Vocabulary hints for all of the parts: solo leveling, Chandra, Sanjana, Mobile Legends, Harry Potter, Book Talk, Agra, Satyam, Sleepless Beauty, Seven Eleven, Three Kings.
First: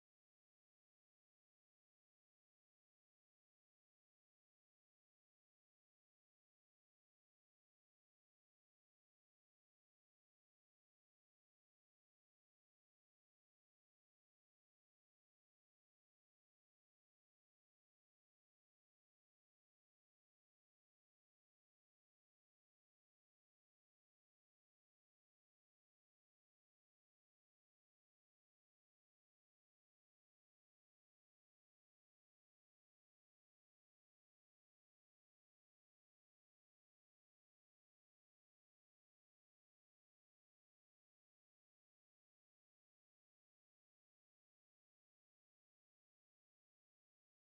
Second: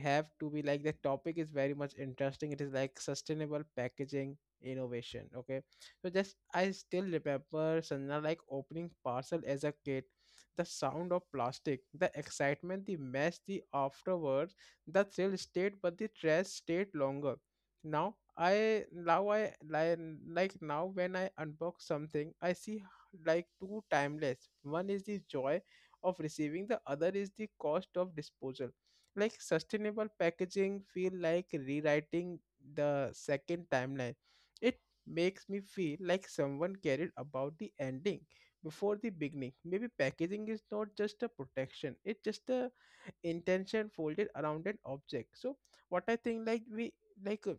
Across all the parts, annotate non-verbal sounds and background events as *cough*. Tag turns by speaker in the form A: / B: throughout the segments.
A: have to be like. The topic is very much interesting. It is like sustainable packaging innovation, okay. So just I still remember Sanjana, like opening parcel as a kid, the sound of plastic, the excitement, the mess, the afterwards, the thrill stayed but the trash stayed longer. now i now i like, like now when I unbox something I see like two timeless, one is the joy of receiving, the other is the cost of disposal. Like sustainable packaging feel like rewriting the second timeline. It makes me feel like someone cared about the ending before the beginning. Maybe packaging is not just a protection, it's just a intention folded around an object. So what I think, like uh,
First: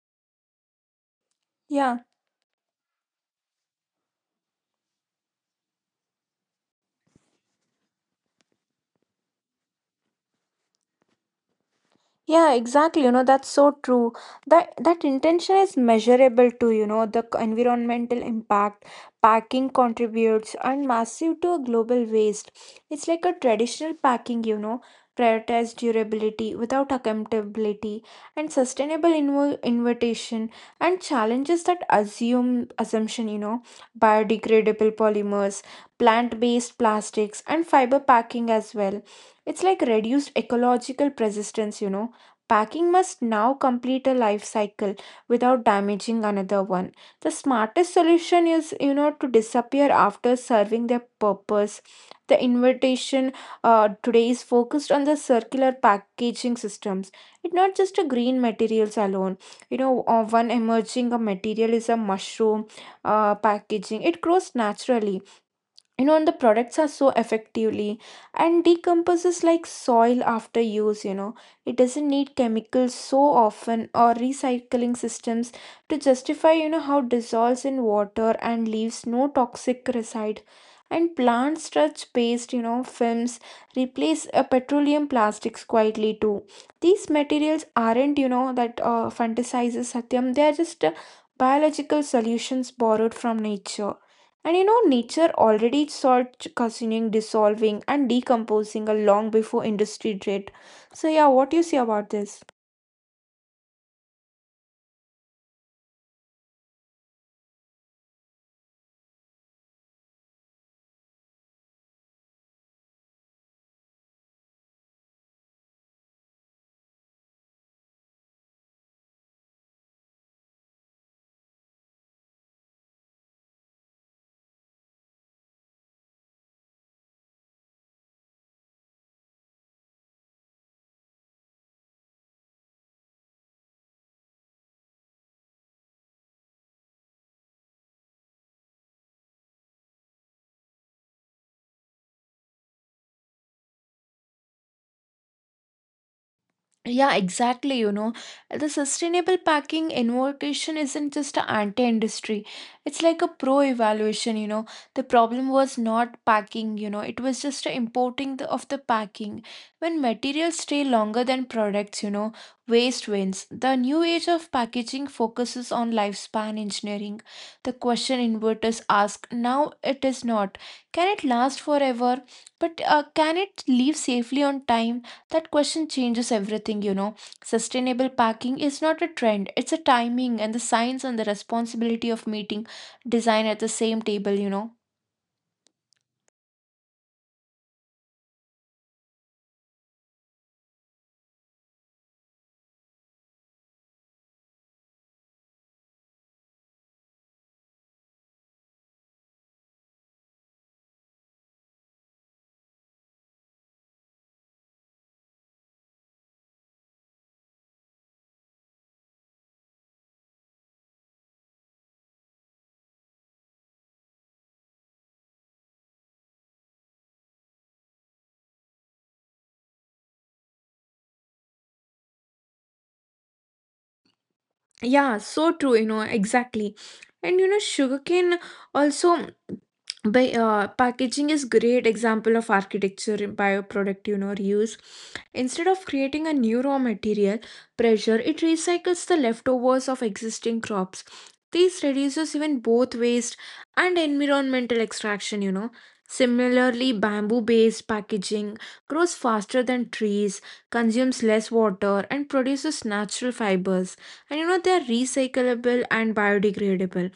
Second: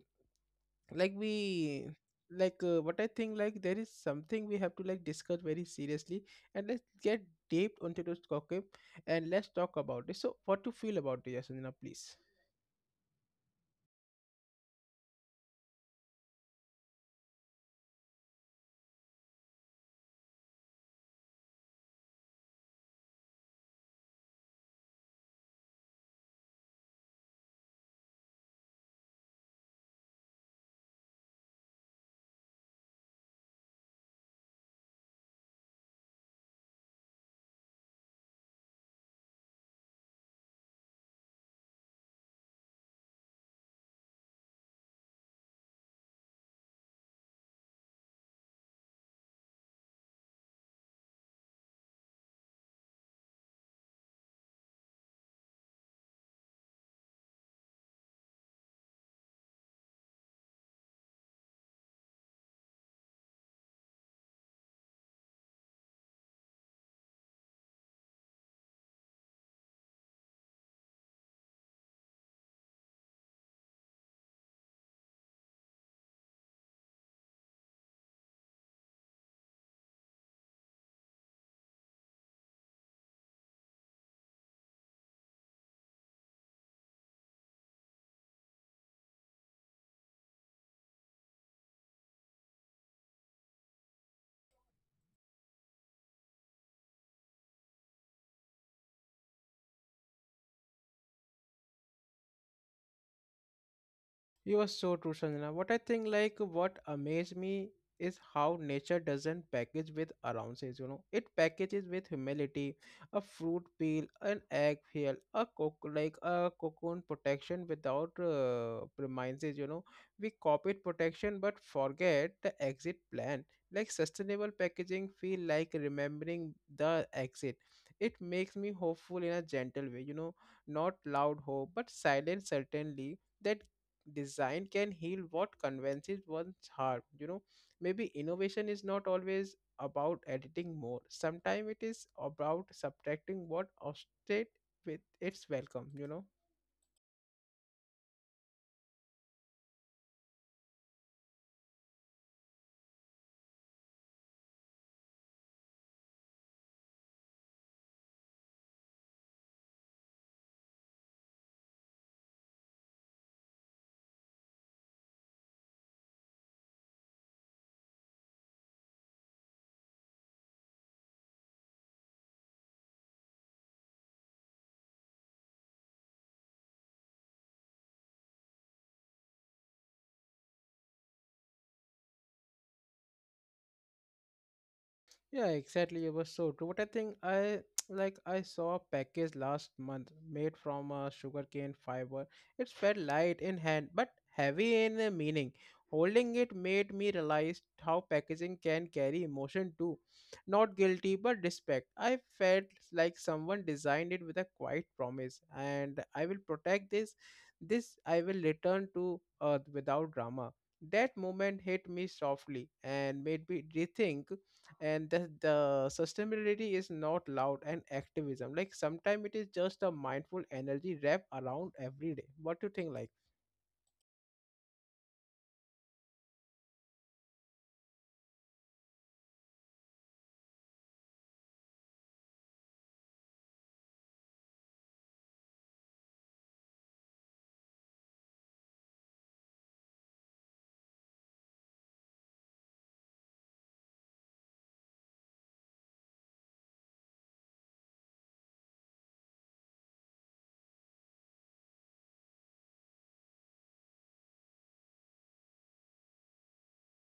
A: like we
B: yeah.
A: like what I think, like there is something we have to like discuss very seriously, and let's get deep into this topic and let's talk about it. So what to feel about this, Sanjana, please?
B: Yeah, exactly. That's so true. That intention is measurable too, the environmental impact packing contributes and massive to a global waste. It's like a traditional packing, prioritized durability without accountability and sustainable invitation and challenges that assume assumption, biodegradable polymers, plant-based plastics and fiber packing as well. It's like reduced ecological persistence. Packing must now complete a life cycle without damaging another one. The smartest solution is, to disappear after serving their purpose. The invitation today is focused on the circular packaging systems. It's not just a green materials alone. One emerging a material is a mushroom packaging. It grows naturally, and the products are so effectively and decomposes like soil after use. It doesn't need chemicals so often or recycling systems to justify, how it dissolves in water and leaves no toxic residue. And plant starch based, films replace petroleum plastics quietly too. These materials aren't, that fantasizes Satyam. They are just biological solutions borrowed from nature. Nature already starts cushioning, dissolving, and decomposing a long before industry did. So, yeah, what do you say about this?
A: You are so true, Sanjana. What I think, like, what amazed me is how nature doesn't package with allowances, you know. It packages with humility, a fruit peel, an egg peel, a coc like a cocoon protection without premises, you know. We copied protection but forget the exit plan. Like sustainable packaging feel like remembering the exit. It makes me hopeful in a gentle way, you know, not loud hope, but silent certainly that design can heal what convinces one's harm, you know. Maybe innovation is not always about editing more, sometimes it is about subtracting what obstate with its welcome, you know.
B: Yeah, exactly. The sustainable packing invocation isn't just an anti-industry. It's like a pro-evaluation, The problem was not packing, it was just a importing of the packing. When materials stay longer than products, waste wins. The new age of packaging focuses on lifespan engineering. The question inverters ask, now it is not. Can it last forever? But can it leave safely on time? That question changes everything, Sustainable packing is not a trend, it's a timing and the science and the responsibility of meeting design at the same table,
A: Yeah, exactly. It was so true. But I think I *tsk* like I saw a package last month made from sugarcane fiber. It felt light in hand but heavy in meaning. Holding it made me realize how packaging can carry emotion too. Not guilty but respect. I felt like someone designed it with a quiet promise and I will protect this. This I will return to earth without drama. That moment hit me softly and made me rethink, and the sustainability is not loud and activism, like sometimes it is just a mindful energy wrap around every day. What do you think, like?
B: Yeah, so true, exactly. Sugarcane also by packaging is great example of architecture in bioproduct, reuse instead of creating a new raw material pressure. It recycles the leftovers of existing crops. This reduces even both waste and environmental extraction, similarly bamboo based packaging grows faster than trees, consumes less water and produces natural fibers, and they're recyclable and biodegradable.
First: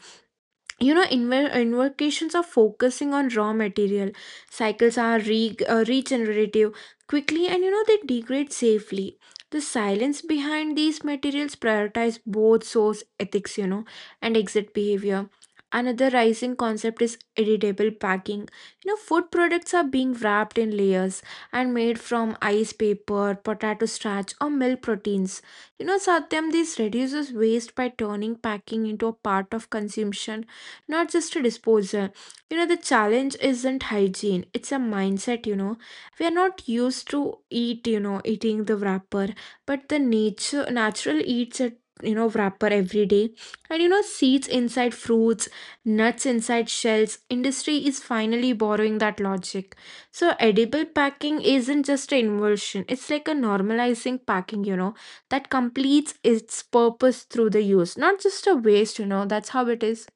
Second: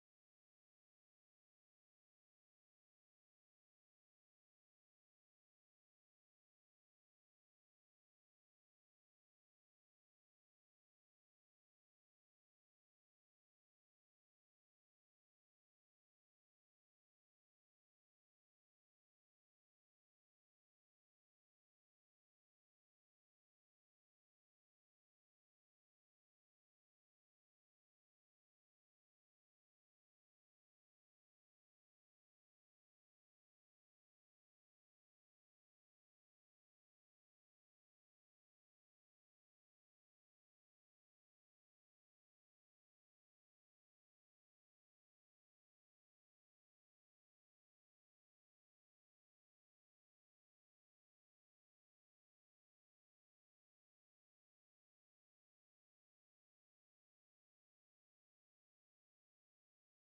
B: Invocations are focusing on raw material cycles are regenerative quickly, and they degrade safely. The silence behind these materials prioritize both source ethics, and exit behavior. Another rising concept is editable packing, food products are being wrapped in layers and made from ice paper, potato starch or milk proteins, Satyam. This reduces waste by turning packing into a part of consumption, not just a disposal. The challenge isn't hygiene, it's a mindset, We are not used to eat, eating the wrapper, but the nature natural eats a, wrapper every day. And you know seeds inside fruits, nuts inside shells industry is finally borrowing that logic. So edible packing isn't just an inversion, it's like a normalizing packing, that completes its purpose through the use, not just a waste, that's how it is.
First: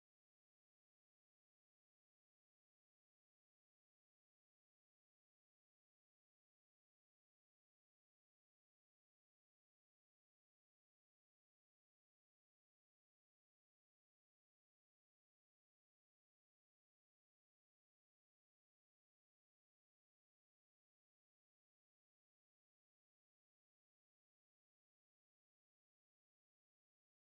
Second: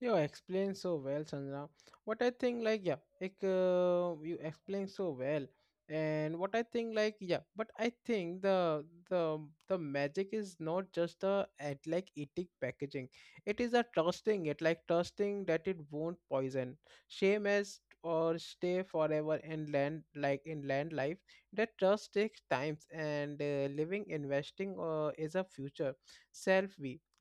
A: You explain so well, Chandra. What I think, like, yeah, like you explain so well, and what I think, like, yeah, but I think the the magic is not just the at like eating packaging. It is a trusting it, like trusting that it won't poison, shame as or stay forever in land, like in land life. That trust takes times, and living, investing, is a future self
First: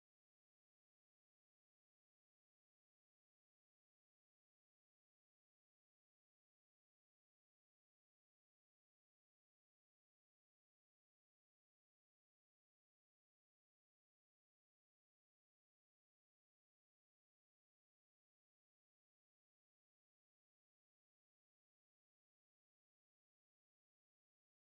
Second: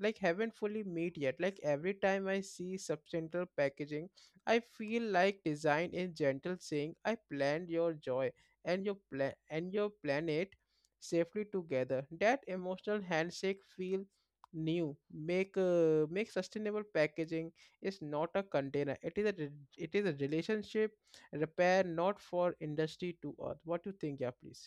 A: like haven't fully met yet. Like every time I see substantial packaging, I feel like design is gentle saying, I planned your joy and your plan and your planet safely together. That emotional handshake feel new. Make make sustainable packaging is not a container, it is a it is a relationship repair not for industry to earth. What do you think, yeah, please?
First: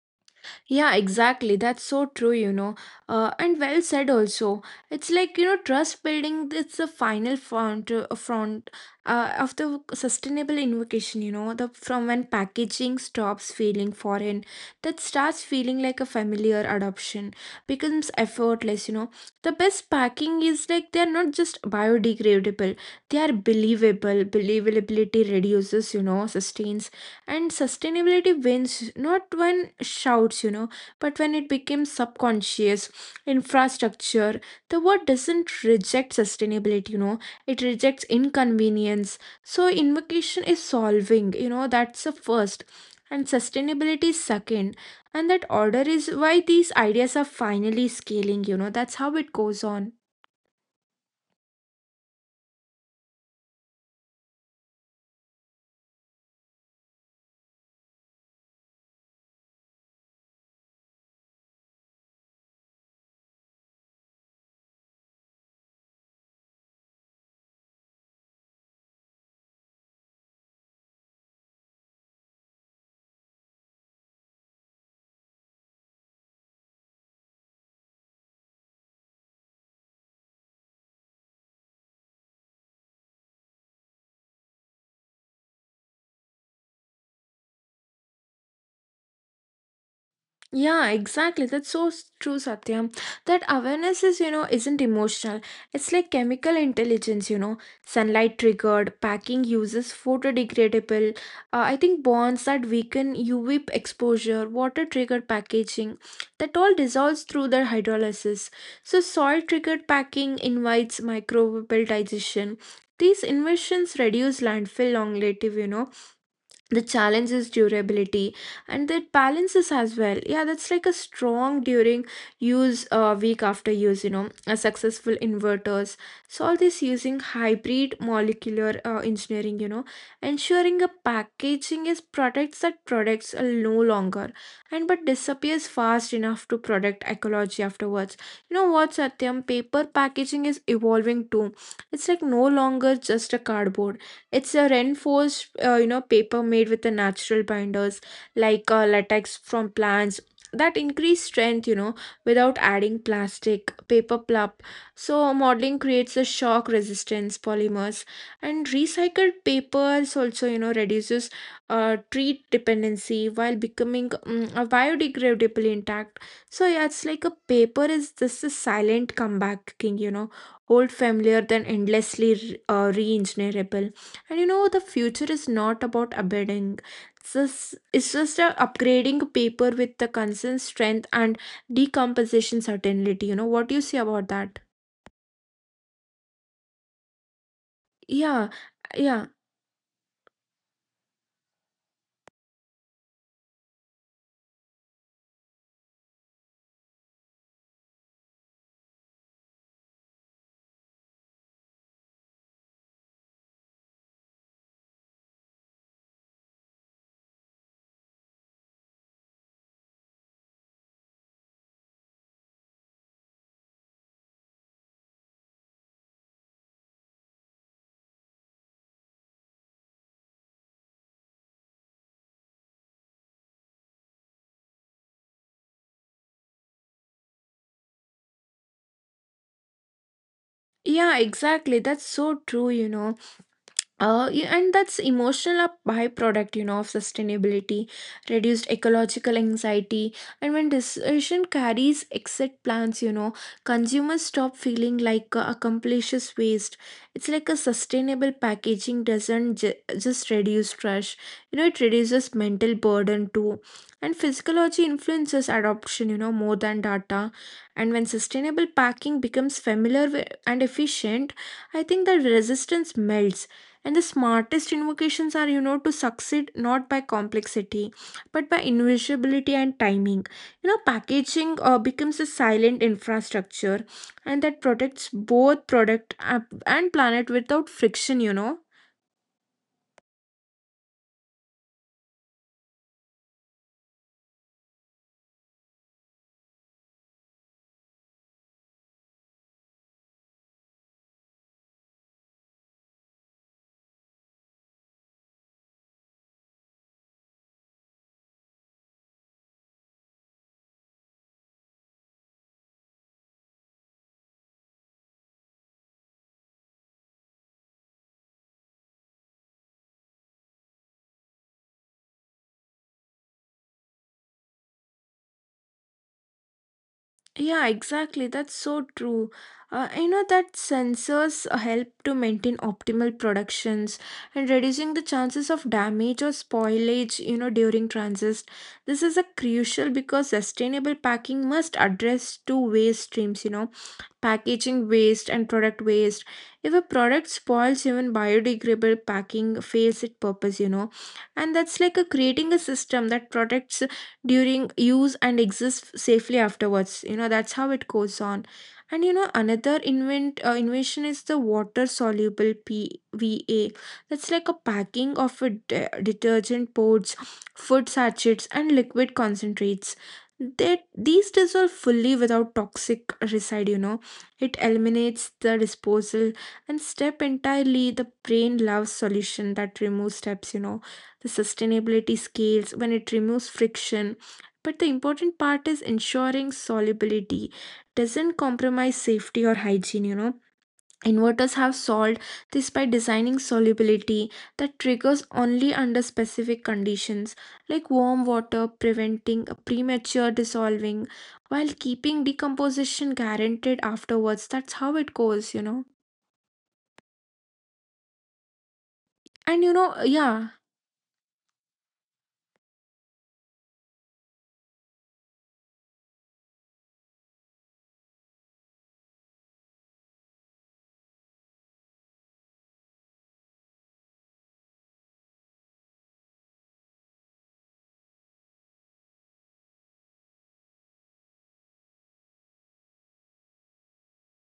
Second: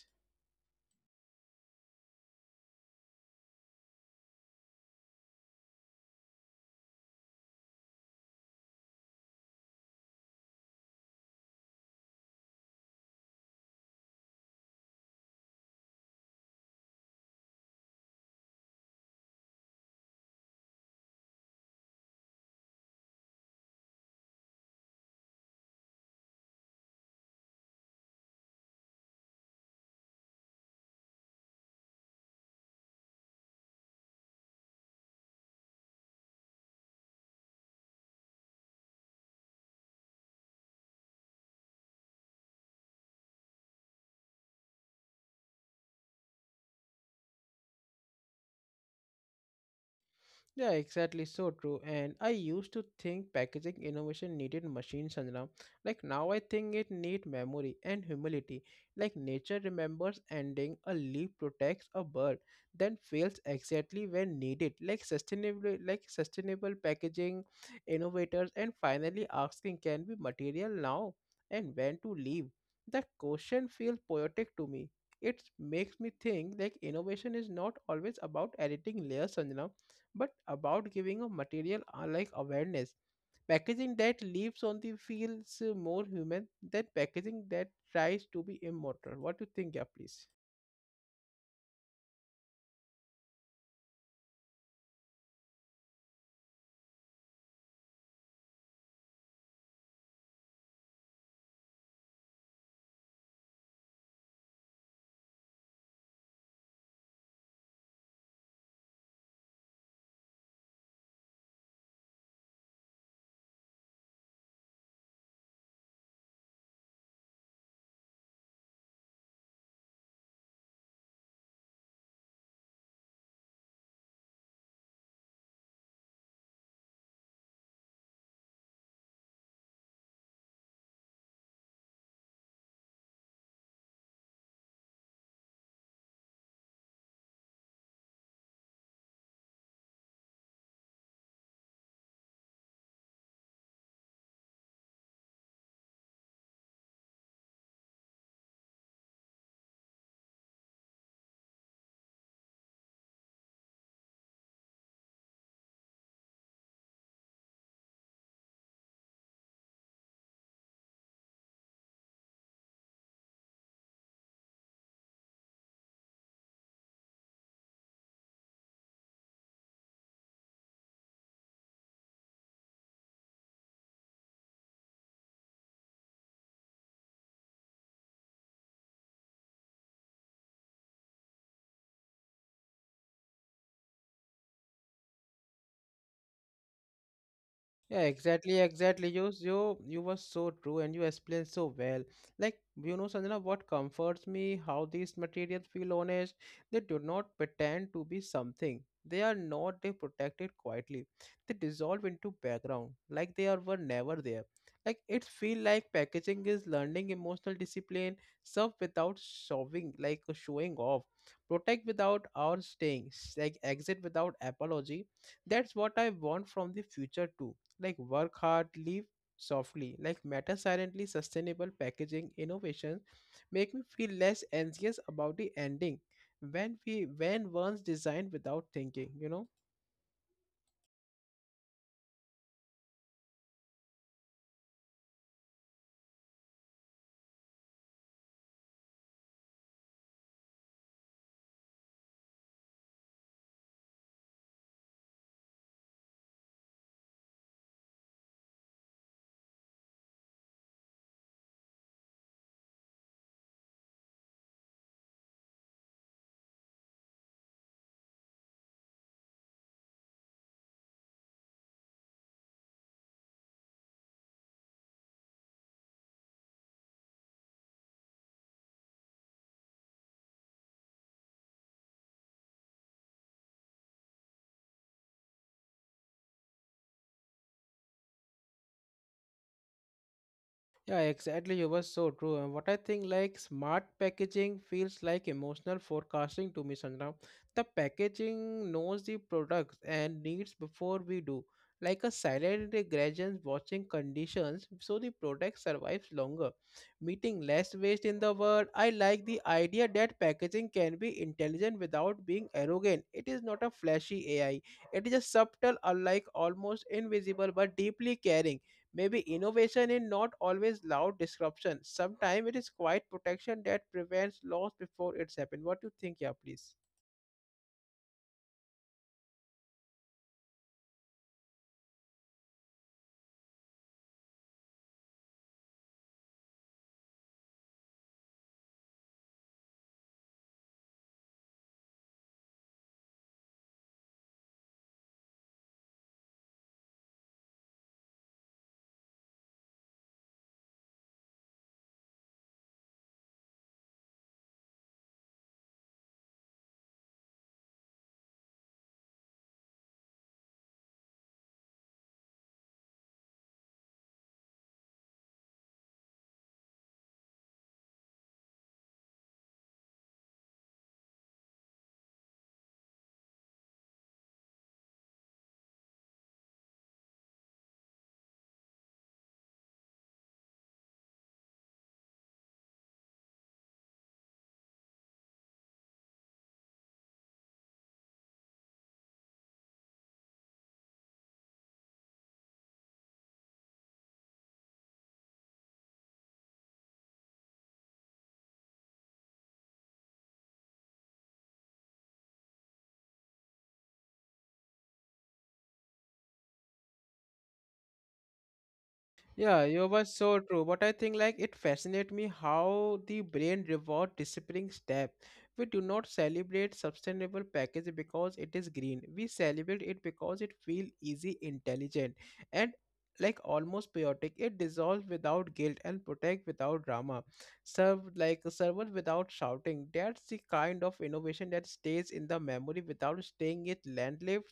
B: Yeah, exactly. That's so true, And well said also. It's like, trust building, it's the final front of the sustainable invocation, the from when packaging stops feeling foreign, that starts feeling like a familiar adoption, becomes effortless, The best packing is like they're not just biodegradable, they are believable. Believability reduces, sustains and sustainability wins not when shouts, but when it becomes subconscious infrastructure. The word doesn't reject sustainability, it rejects inconvenience. So invocation is solving, that's the first and sustainability is second, and that order is why these ideas are finally scaling, that's how it goes on.
A: Yeah, exactly. So true. And I used to think packaging innovation needed machines, Sanjana. Like now I think it need memory and humility. Like nature remembers ending, a leaf protects a bird, then fails exactly when needed. Like sustainable, like sustainable packaging, innovators and finally asking can be material now and when to leave. That question feels poetic to me. It makes me think like innovation is not always about editing layers, Sanjana, but about giving a material are like awareness. Packaging that lives on the feels more human than packaging that tries to be immortal. What do you think, yeah, please?
B: Yeah, exactly. That's so true, Satyam. That awareness is, isn't emotional. It's like chemical intelligence, sunlight triggered, packing uses photodegradable, I think bonds that weaken UV exposure, water triggered packaging, that all dissolves through their hydrolysis. So, soil triggered packing invites microbial digestion. These inventions reduce landfill long, the challenge is durability, and that balances as well. Yeah, that's like a strong during use, week after use, a successful inverters solve this using hybrid molecular engineering, ensuring a packaging is products that products are no longer and but disappears fast enough to protect ecology afterwards. You know what Satyam, paper packaging is evolving too. It's like no longer just a cardboard, it's a reinforced, paper made with the natural binders like latex from plants that increase strength, without adding plastic, paper pulp. So modeling creates a shock resistance polymers, and recycled papers also, reduces treat dependency while becoming a biodegradable intact. So yeah, it's like a paper is this is silent comeback king, old familiar then endlessly re-engineerable. The future is not about upgrading. It's just a upgrading paper with the constant strength and decomposition certainty. You know, what do you say about that?
A: Yeah,
B: Yeah,
A: exactly, exactly.
B: yeah,
A: You were so true, and you explained so well. Like, you know, Sanjana, what comforts me, how these materials feel honest. They do not pretend to be something. They are not. They protect it quietly. They dissolve into background, like they are were never there. Like it feel like packaging is learning emotional discipline, serve without showing, like showing off, protect without our staying, like exit without apology. That's what I want from the future too, like work hard, live softly, like matter silently. Sustainable packaging innovations make me feel less anxious about the ending when we when one's designed without thinking, you know.
B: yeah, exactly. That's so true, Yeah, and that's emotional byproduct, of sustainability, reduced ecological anxiety, and when decision carries exit plans, consumers stop feeling like accomplishes waste. It's like a sustainable packaging doesn't just reduce trash, it reduces mental burden too. And physiology influences adoption, more than data. And when sustainable packing becomes familiar and efficient, I think that resistance melts, and the smartest invocations are, to succeed not by complexity, but by invisibility and timing. Packaging becomes a silent infrastructure, and that protects both product and planet without friction,
A: Yeah, exactly. You were so true. And what I think, like smart packaging feels like emotional forecasting to me, Sanjana. The packaging knows the products and needs before we do, like a silent gradient watching conditions, so the product survives longer, meeting less waste in the world. I like the idea that packaging can be intelligent without being arrogant. It is not a flashy AI. It is a subtle, unlike almost invisible, but deeply caring. Maybe innovation is not always loud disruption. Sometimes it is quiet protection that prevents loss before it's happened. What do you think, yeah, please?
B: Yeah, exactly. That's so true. You know that sensors help to maintain optimal productions and reducing the chances of damage or spoilage, during transit. This is a crucial because sustainable packing must address two waste streams, packaging waste and product waste. If a product spoils, even biodegradable packing fails its purpose, and that's like a creating a system that protects during use and exists safely afterwards, that's how it goes on. And you know another invention is the water soluble pva, that's like a packing of a detergent pods, food sachets and liquid concentrates, that these dissolve fully without toxic residue, it eliminates the disposal and step entirely. The brain loves solution that removes steps, The sustainability scales when it removes friction. But the important part is ensuring solubility doesn't compromise safety or hygiene, Inverters have solved this by designing solubility that triggers only under specific conditions like warm water, preventing a premature dissolving while keeping decomposition guaranteed afterwards. That's how it goes,
A: Yeah,
B: And you
A: you were
B: know,
A: so
B: yeah,
A: true. But I think like it fascinates me how the brain reward disappearing step. We do not celebrate sustainable package because it is green. We celebrate it because it feel easy, intelligent, and like almost chaotic. It dissolves without guilt and protect without drama. Serve like server without shouting. That's the kind of innovation that stays in the memory without staying it landlived.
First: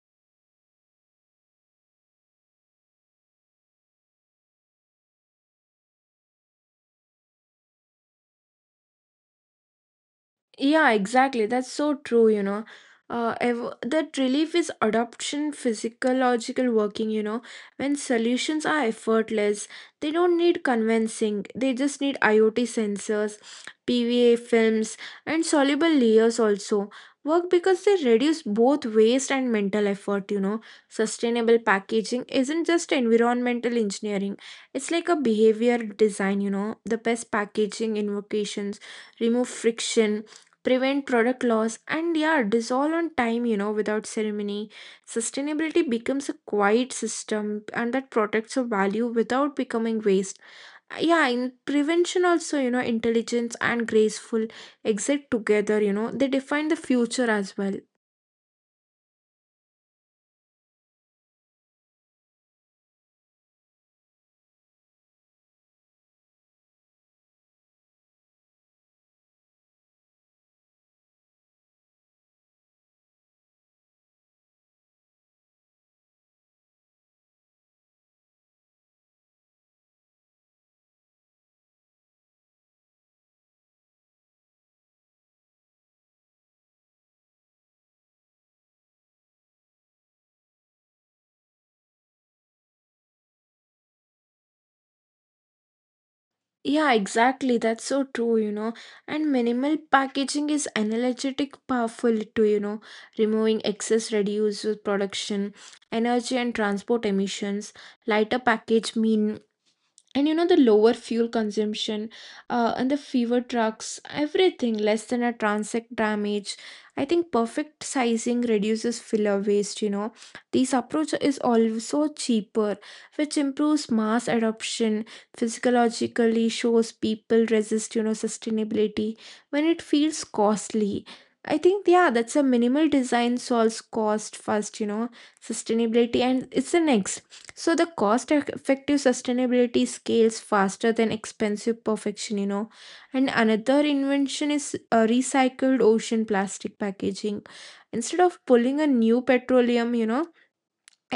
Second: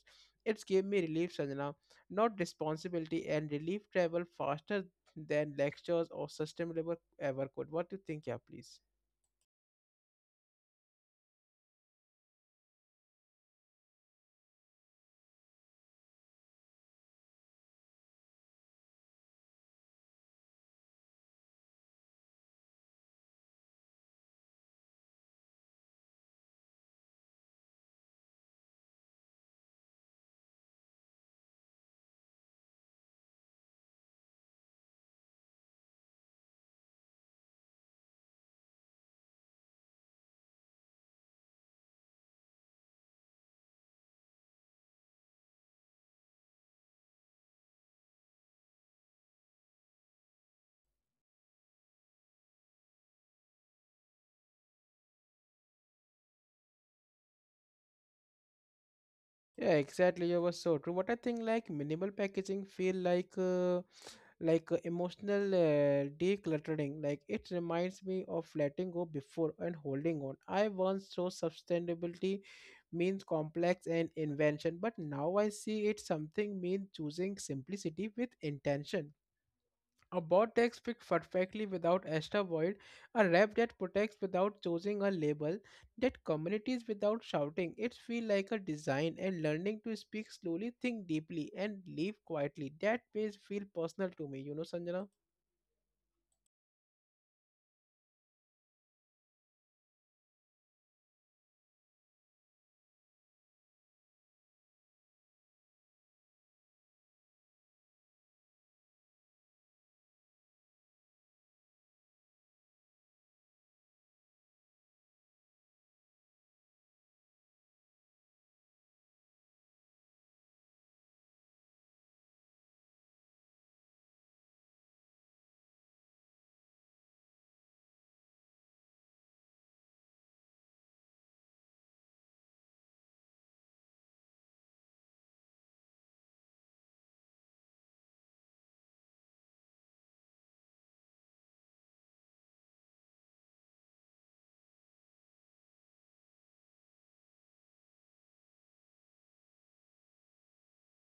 A: It's gave me relief, Sanjana, not responsibility, and relief travel faster than lectures or sustainable ever could. What do you think, yeah, please?
B: Yeah, exactly. That's so true, That relief is adoption, physiological working, When solutions are effortless, they don't need convincing. They just need IoT sensors, PVA films, and soluble layers also. Work because they reduce both waste and mental effort, Sustainable packaging isn't just environmental engineering, it's like a behavior design, The best packaging invocations remove friction, prevent product loss and yeah dissolve on time, without ceremony. Sustainability becomes a quiet system, and that protects a value without becoming waste. Yeah, in prevention also, intelligence and graceful exit together, they define the future as well.
A: Yeah, exactly. You were so true. What I think, like minimal packaging, feel like emotional decluttering. Like it reminds me of letting go before and holding on. I once saw sustainability means complex and invention, but now I see it something means choosing simplicity with intention. A bot text speaks perfectly without extra void, a rap that protects without choosing a label, that communities without shouting. It feels like a design and learning to speak slowly, think deeply, and live quietly. That page feel personal to me, you know, Sanjana.
B: Yeah, exactly. That's so true, And minimal packaging is energetic powerful too, Removing excess reduces production, energy and transport emissions. Lighter package mean, and the lower fuel consumption and the fewer trucks, everything less than a transit damage. I think perfect sizing reduces filler waste, this approach is also cheaper, which improves mass adoption. Physiologically shows people resist, sustainability when it feels costly. I think yeah, that's a minimal design solves cost first, sustainability and it's the next. So the cost effective sustainability scales faster than expensive perfection, And another invention is recycled ocean plastic packaging. Instead of pulling a new petroleum,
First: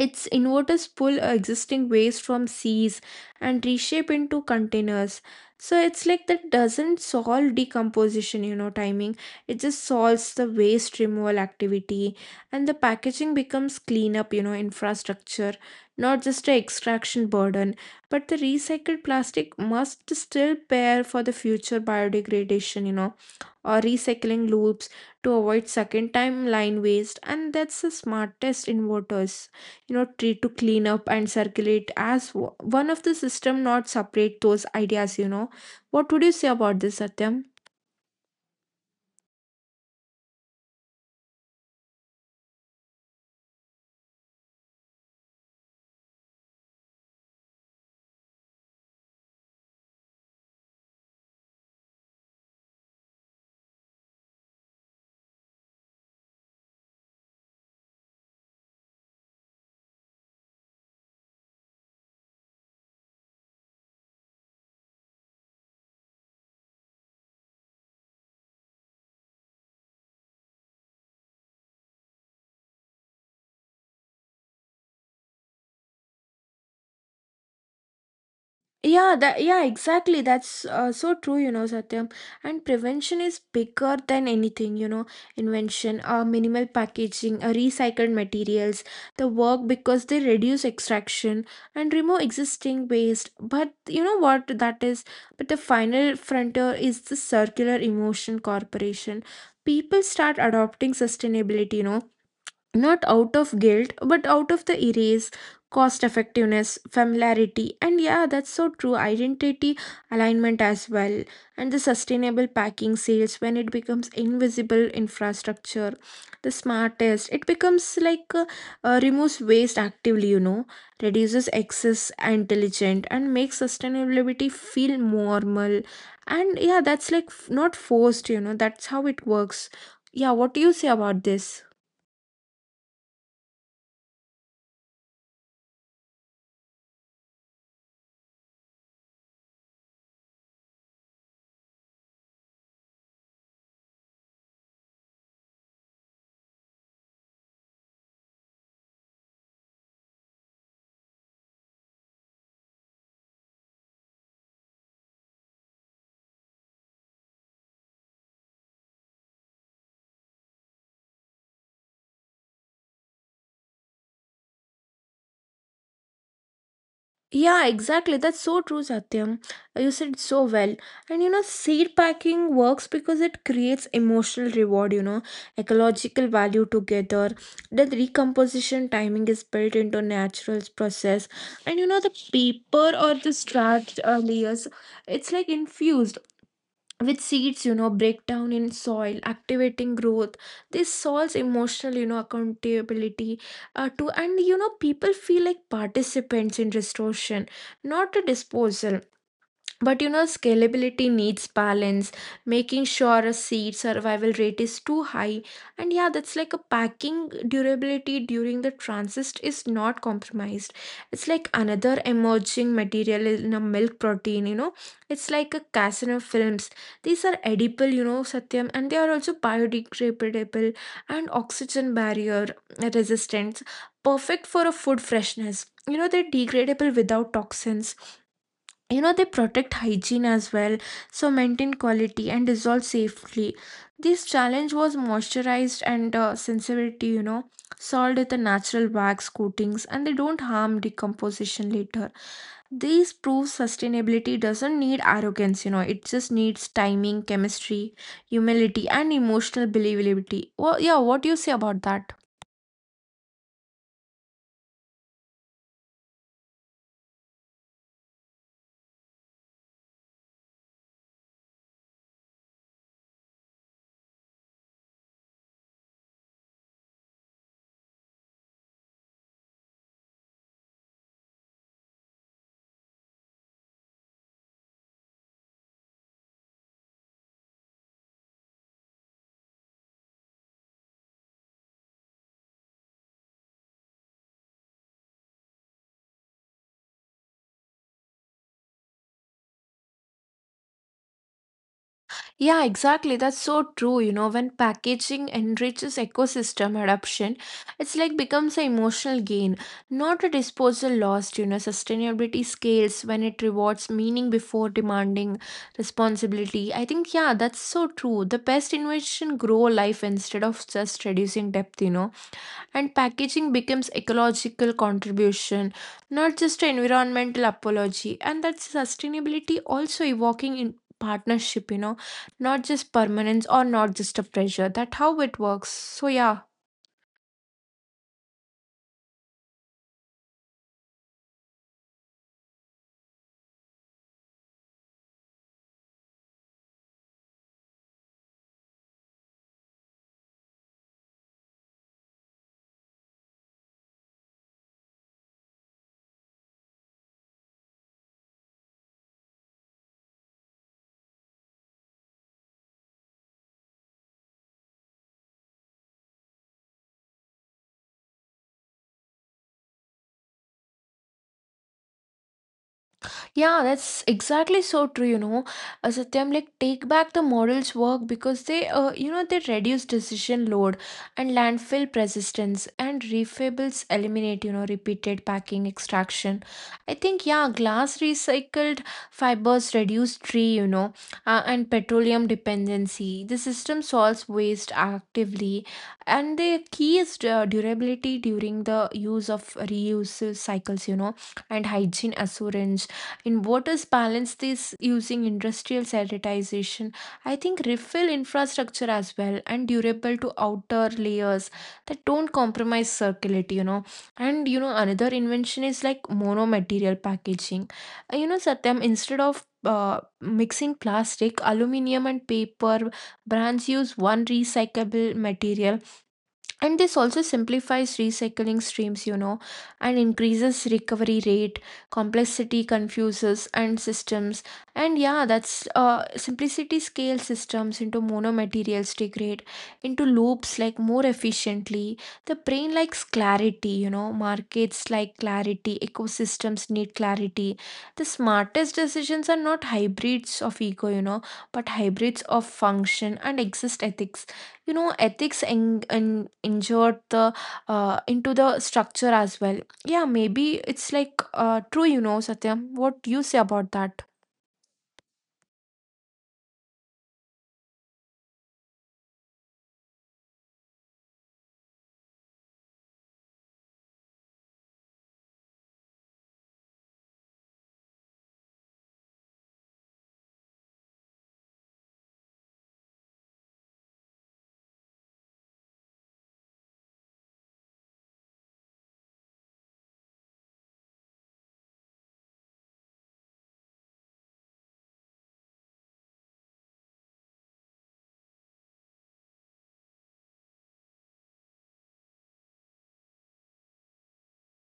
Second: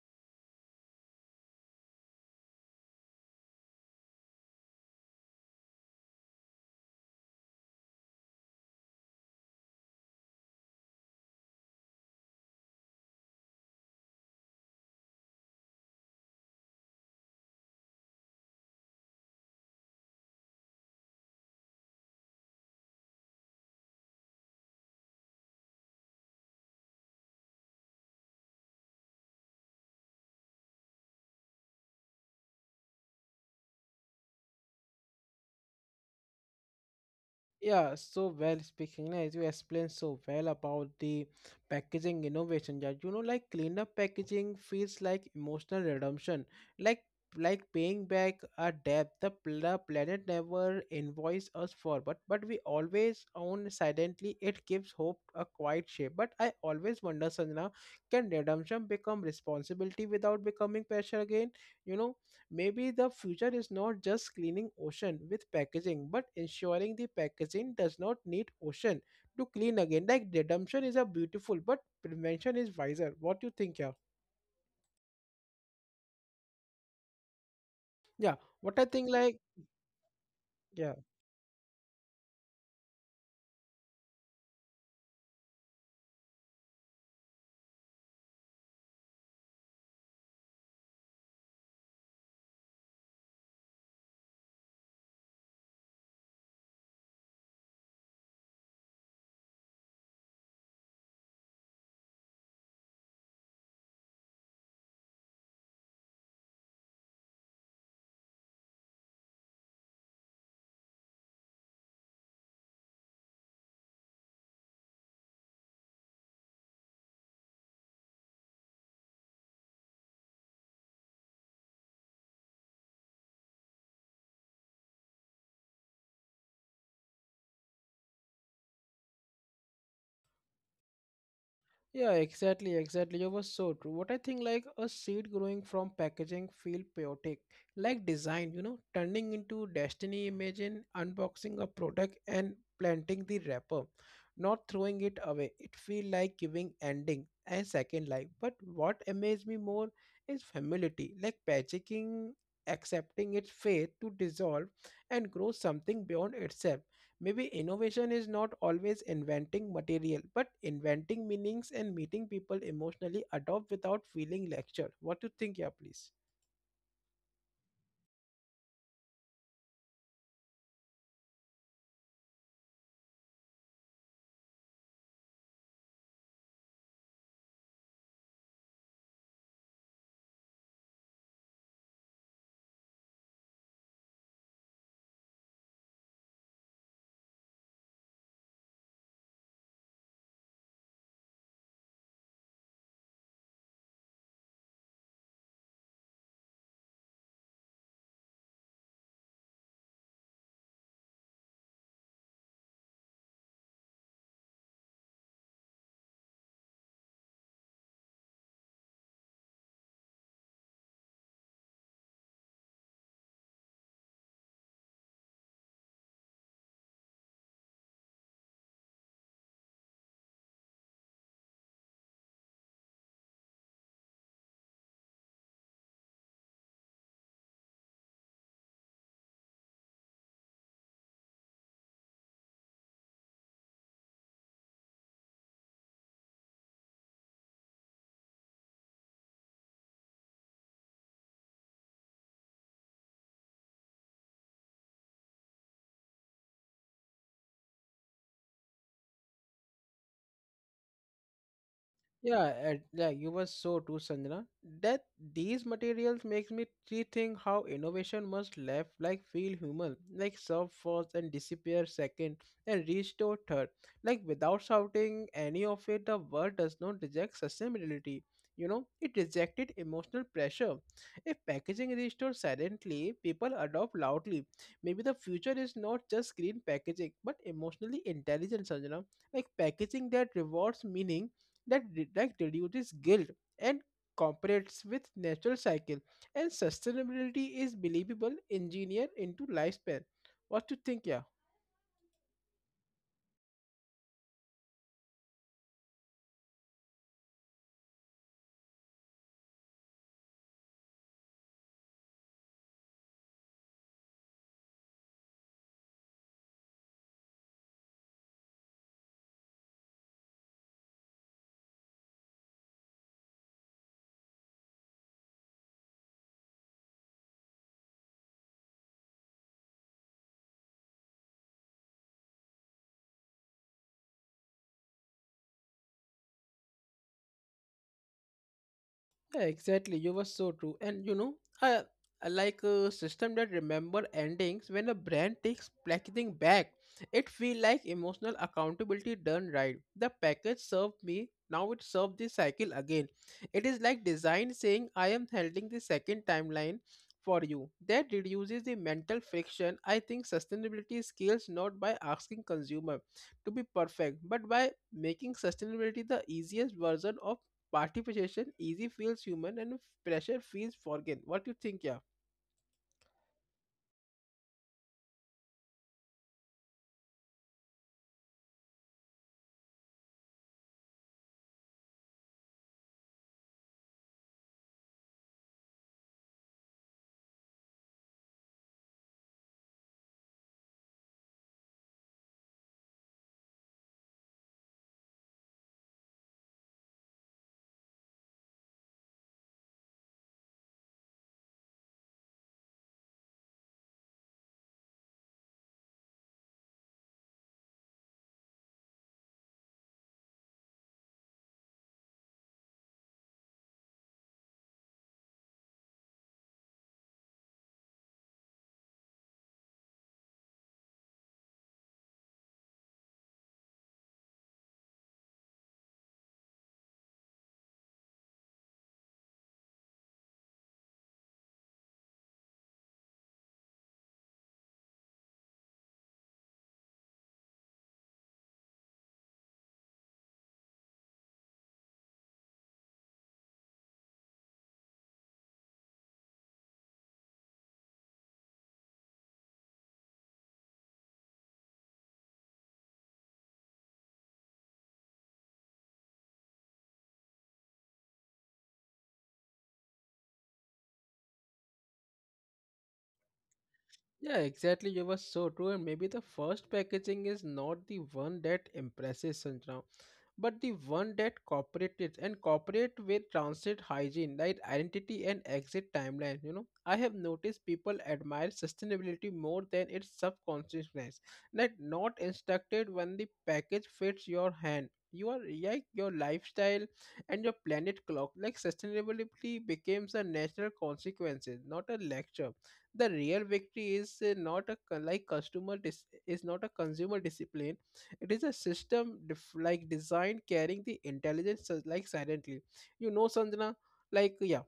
B: its inverters pull existing waste from seas and reshape into containers. So it's like that doesn't solve decomposition, timing. It just solves the waste removal activity, and the packaging becomes cleanup, infrastructure, not just a extraction burden. But the recycled plastic must still pair for the future biodegradation, or recycling loops to avoid second time line waste, and that's the smartest inverters, try to clean up and circulate as one of the system, not separate those ideas. What would you say about this, Satyam?
A: Yeah, so well speaking, as you explained so well about the packaging innovation, yeah, you know, like cleanup packaging feels like emotional redemption, like like paying back a debt the planet never invoiced us for, but we always own silently. It gives hope a quiet shape. But I always wonder, Sanjana, can redemption become responsibility without becoming pressure again? You know. Maybe the future is not just cleaning ocean with packaging, but ensuring the packaging does not need ocean to clean again. Like redemption is a beautiful, but prevention is wiser. What you think, yeah? Yeah. What I think,
B: Yeah,
A: like,
B: exactly. That's
A: yeah.
B: so true, you know, Satyam. And prevention is bigger than anything, you know, invention, minimal packaging, recycled materials, the work because they reduce extraction and remove existing waste. But you know what that is? But the final frontier is the circular emotion corporation. People start adopting sustainability, you know, not out of guilt but out of the erase, cost effectiveness, familiarity, and yeah, that's so true, identity alignment as well. And the sustainable packing sales when it becomes invisible infrastructure, the smartest, it becomes like removes waste actively, you know, reduces excess and diligent, and makes sustainability feel normal. And yeah, that's like not forced, you know, that's how it works. Yeah, what do you say about this?
A: Yeah, exactly, exactly. You were so true. What I think, like a seed growing from packaging, feel chaotic, like design, you know, turning into destiny. Imagine unboxing a product and planting the wrapper, not throwing it away. It feel like giving ending and second life. But what amazed me more is humility, like packaging, accepting its fate to dissolve and grow something beyond itself. Maybe innovation is not always inventing material, but inventing meanings and meeting people emotionally adopt without feeling lectured. What do you think, yeah, please?
B: Yeah, exactly. That's so true, Satyam. You said so well. And you know, seed packing works because it creates emotional reward, you know, ecological value together. The recomposition timing is built into natural process. And you know, the paper or the starch layers, it's like infused with seeds, you know, break down in soil activating growth. This solves emotional, you know, accountability too, and you know, people feel like participants in restoration, not a disposal. But you know, scalability needs balance, making sure a seed survival rate is too high. And yeah, that's like a packing durability during the transist is not compromised. It's like another emerging material in a milk protein, you know. It's like a casino films. These are edible, you know, Satyam, and they are also biodegradable and oxygen barrier resistant. Perfect for a food freshness. You know, they're degradable without toxins, you know, they protect hygiene as well, so maintain quality and dissolve safely. This challenge was moisturized and sensitivity, you know, solved with the natural wax coatings, and they don't harm decomposition later. These proves sustainability doesn't need arrogance, you know, it just needs timing, chemistry, humility, and emotional believability. Well, yeah, what do you say about that?
A: Yeah, and yeah, you were so too, Sanjana. That these materials makes me rethink how innovation must left like feel human, like serve first and disappear second and restore third. Like without shouting any of it, the world does not reject sustainability. You know, it rejected emotional pressure. If packaging restores silently, people adopt loudly. Maybe the future is not just green packaging, but emotionally intelligent, Sanjana. Like packaging that rewards meaning, that like reduces guilt, and cooperates with natural cycle, and sustainability is believable engineered into lifespan. What to think, yeah?
B: Yeah, exactly. That's so true. You know, when packaging enriches ecosystem adoption, it's like becomes an emotional gain, not a disposal lost. You know, sustainability scales when it rewards meaning before demanding responsibility. I think, yeah, that's so true. The best innovation grow life instead of just reducing depth, you know, and packaging becomes ecological contribution, not just an environmental apology. And that's sustainability also evoking in partnership, you know, not just permanence or not just a pressure. That how it works, so yeah.
A: Yeah, exactly. You were so true. And you know, I, I like a system that remember endings when a brand takes packaging back. It feel like emotional accountability done right. The package served me, now it served the cycle again. It is like design saying, I am holding the second timeline for you. That reduces the mental friction. I think sustainability scales not by asking consumer to be perfect, but by making sustainability the easiest version of participation. Easy feels human and pressure feels foreign. What do you think, yeah?
B: Yeah, that's exactly so true, you know. Satyam, like, take back the model's work because they, you know, they reduce decision load and landfill persistence, and refables eliminate, you know, repeated packing extraction. I think, yeah, glass recycled fibers reduce tree, you know, and petroleum dependency. The system solves waste actively, and the key is durability during the use of reuse cycles, you know, and hygiene assurance in waters, balance this using industrial sanitization. I think refill infrastructure as well, and durable to outer layers that don't compromise circularity, you know. And you know, another invention is like monomaterial packaging. You know, Satyam, instead of mixing plastic, aluminium, and paper, brands use one recyclable material, and this also simplifies recycling streams, you know, and increases recovery rate. Complexity confuses and systems, and yeah, that's simplicity scale systems into monomaterials, degrade into loops like more efficiently. The brain likes clarity, you know, markets like clarity, ecosystems need clarity. The smartest decisions are not hybrids of ego, you know, but hybrids of function and exist ethics, you know, ethics injured the into the structure as well. Yeah, maybe it's like true, you know, Satyam, what do you say about that?
A: Yeah, exactly. You were so true. And maybe the first packaging is not the one that impresses Sanjana. But the one that cooperates and cooperate with transit hygiene like identity and exit timeline. You know, I have noticed people admire sustainability more than its subconsciousness, like not instructed. When the package fits your hand, you are like your lifestyle and your planet clock. Like sustainability becomes a natural consequence, not a lecture. The real victory is not a customer is not a consumer discipline. It is a system designed, carrying the intelligence like silently. You know, Sanjana, like yeah,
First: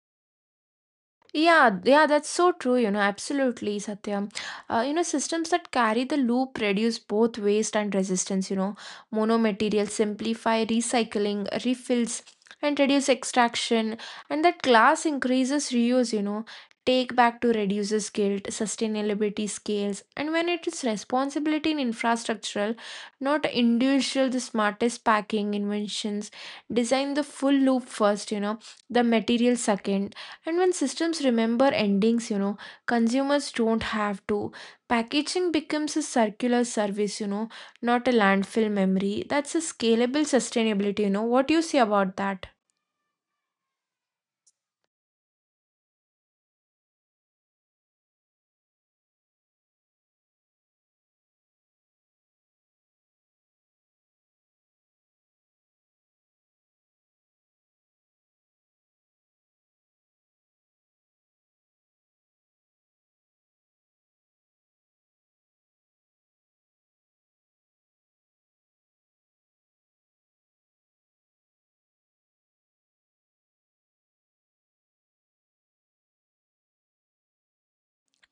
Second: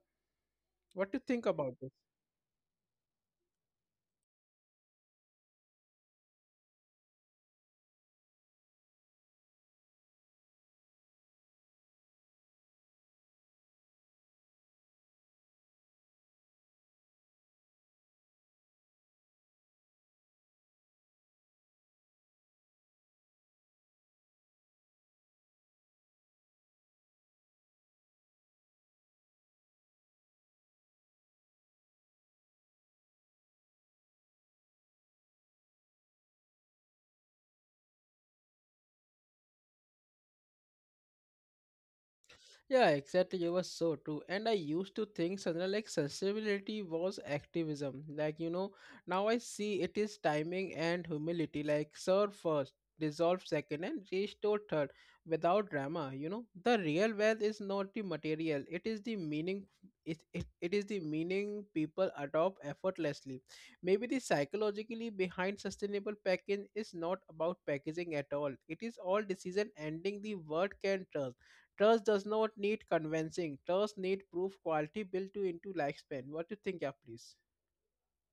A: what do you think about
B: Yeah,
A: this?
B: yeah, that's so true, you know, absolutely, Satyam. You know, systems that carry the loop reduce both waste and resistance, you know. Monomaterials simplify recycling, refills, and reduce extraction, and that class increases reuse, you know. Take back to reduces guilt, sustainability scales, and when it is responsibility in infrastructural, not individual, the smartest packing inventions, design the full loop first, you know, the material second, and when systems remember endings, you know, consumers don't have to. Packaging becomes a circular service, you know, not a landfill memory. That's a scalable sustainability, you know. What do you say about that?
A: Yeah, exactly. You were so true. And I used to think something like sustainability was activism. Like, you know, now I see it is timing and humility. Like, serve first, dissolve second, and restore third without drama. You know, the real wealth is not the material, it is the meaning. It is the meaning people adopt effortlessly. Maybe the psychologically behind sustainable packaging is not about packaging at all. It is all decision ending the word can trust. Trust does not need convincing. Trust need proof quality built to into lifespan. What do you think, yeah, please?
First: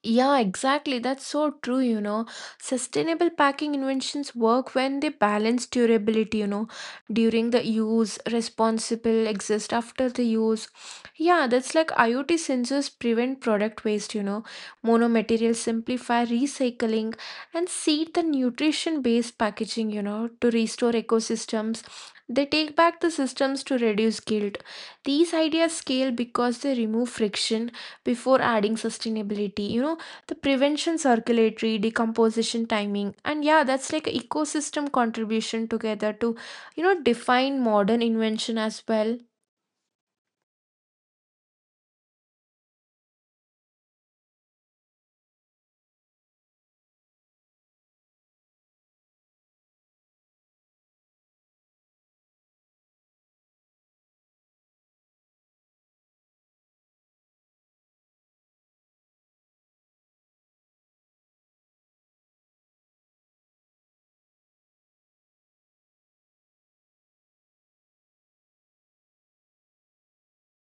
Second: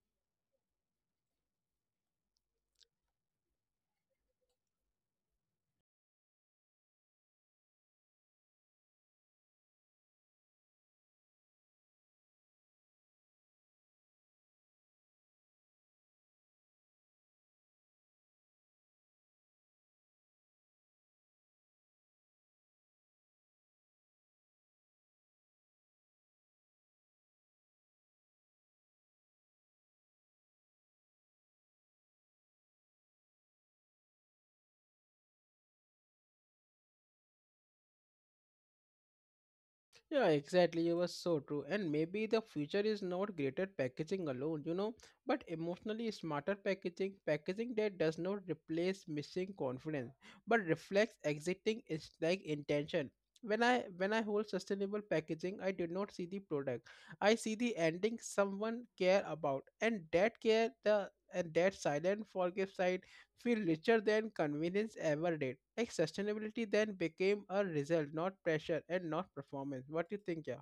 B: Yeah, exactly. That's so true, you know. Sustainable packing inventions work when they balance durability, you know, during the use, responsible exist after the use. Yeah, that's like IoT sensors prevent product waste, you know. Monomaterials simplify recycling and seed the nutrition-based packaging, you know, to restore ecosystems. They take back the systems to reduce guilt. These ideas scale because they remove friction before adding sustainability, you know, the prevention, circulatory, decomposition timing, and yeah, that's like a ecosystem contribution together to, you know, define modern invention as well.
A: Yeah, exactly. You were so true. And maybe the future is not greater packaging alone, you know, but emotionally smarter packaging, packaging that does not replace missing confidence, but reflects exiting is like intention. When I hold sustainable packaging, I do not see the product. I see the ending someone care about, and that care the and that silent forgive side feel richer than convenience ever did. Like sustainability then became a result, not pressure and not performance. What do you think, yeah?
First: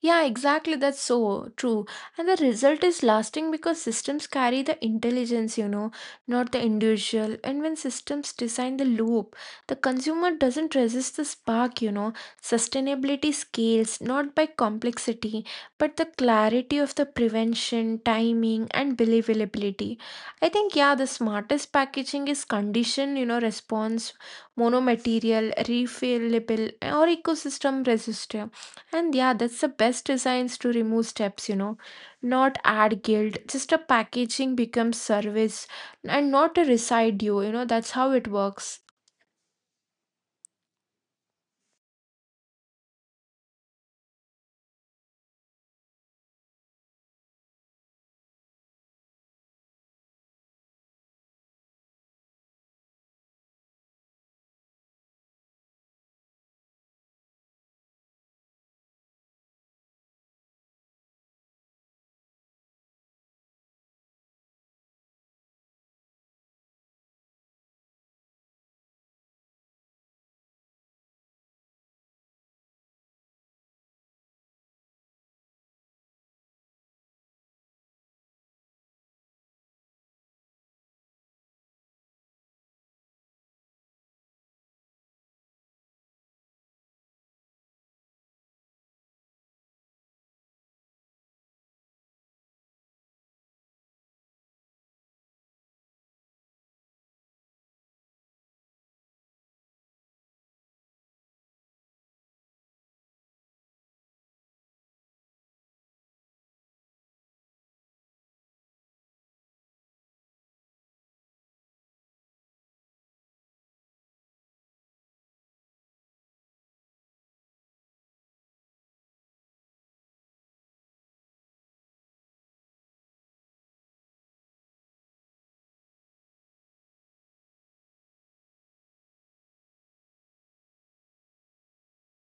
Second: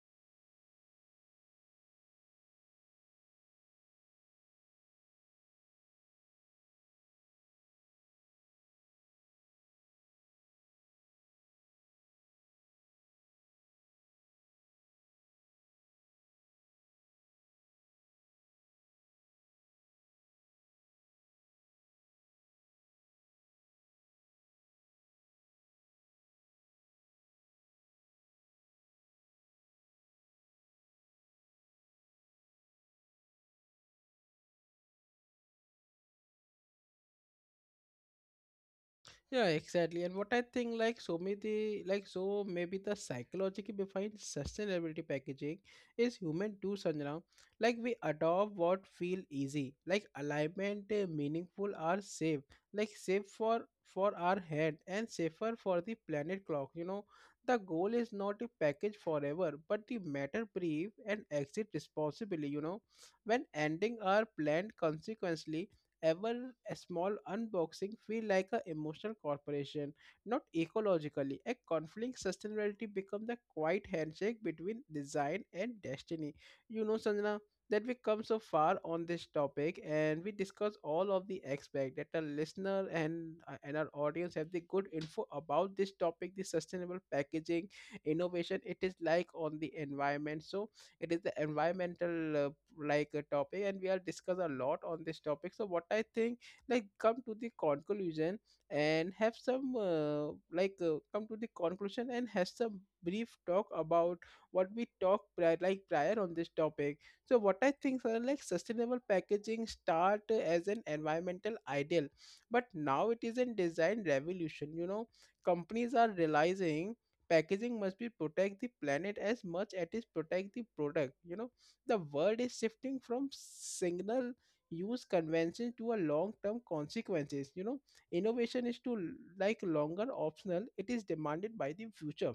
B: Yeah, exactly. That's so true. And the result is lasting because systems carry the intelligence, you know, not the individual. And when systems design the loop, the consumer doesn't resist the spark, you know. Sustainability scales not by complexity, but the clarity of the prevention, timing, and believability. I think, yeah, the smartest packaging is condition, you know, response, monomaterial, refillable, or ecosystem resistant. And yeah, that's the best designs to remove steps, you know, not add guilt. Just a packaging becomes service and not a residue, you know, that's how it works.
A: Yeah, exactly. And what I think, so maybe the psychology behind sustainability packaging is human too, Sanjana. Like, we adopt what feel easy, like alignment, meaningful, are safe, like safe for our head and safer for the planet clock. You know, the goal is not to package forever, but the matter brief and exit responsibly. You know, when ending our planned consequently ever a small unboxing feel like an emotional corporation, not ecologically. A conflict sustainability become the quiet handshake between design and destiny. You know, Sanjana, that we come so far on this topic and we discuss all of the aspect, that our listener and our audience have the good info about this topic, the sustainable packaging innovation. It is like on the environment. So it is the environmental like a topic, and we are discuss a lot on this topic. So what I think, like come to the conclusion and have some come to the conclusion and have some brief talk about what we talked prior on this topic. So what I think, sir, like sustainable packaging start as an environmental ideal, but now it is a design revolution, you know. Companies are realizing packaging must be protect the planet as much as it is protect the product, you know. The world is shifting from signal use convention to a long term consequences, you know. Innovation is to like longer optional, it is demanded by the future,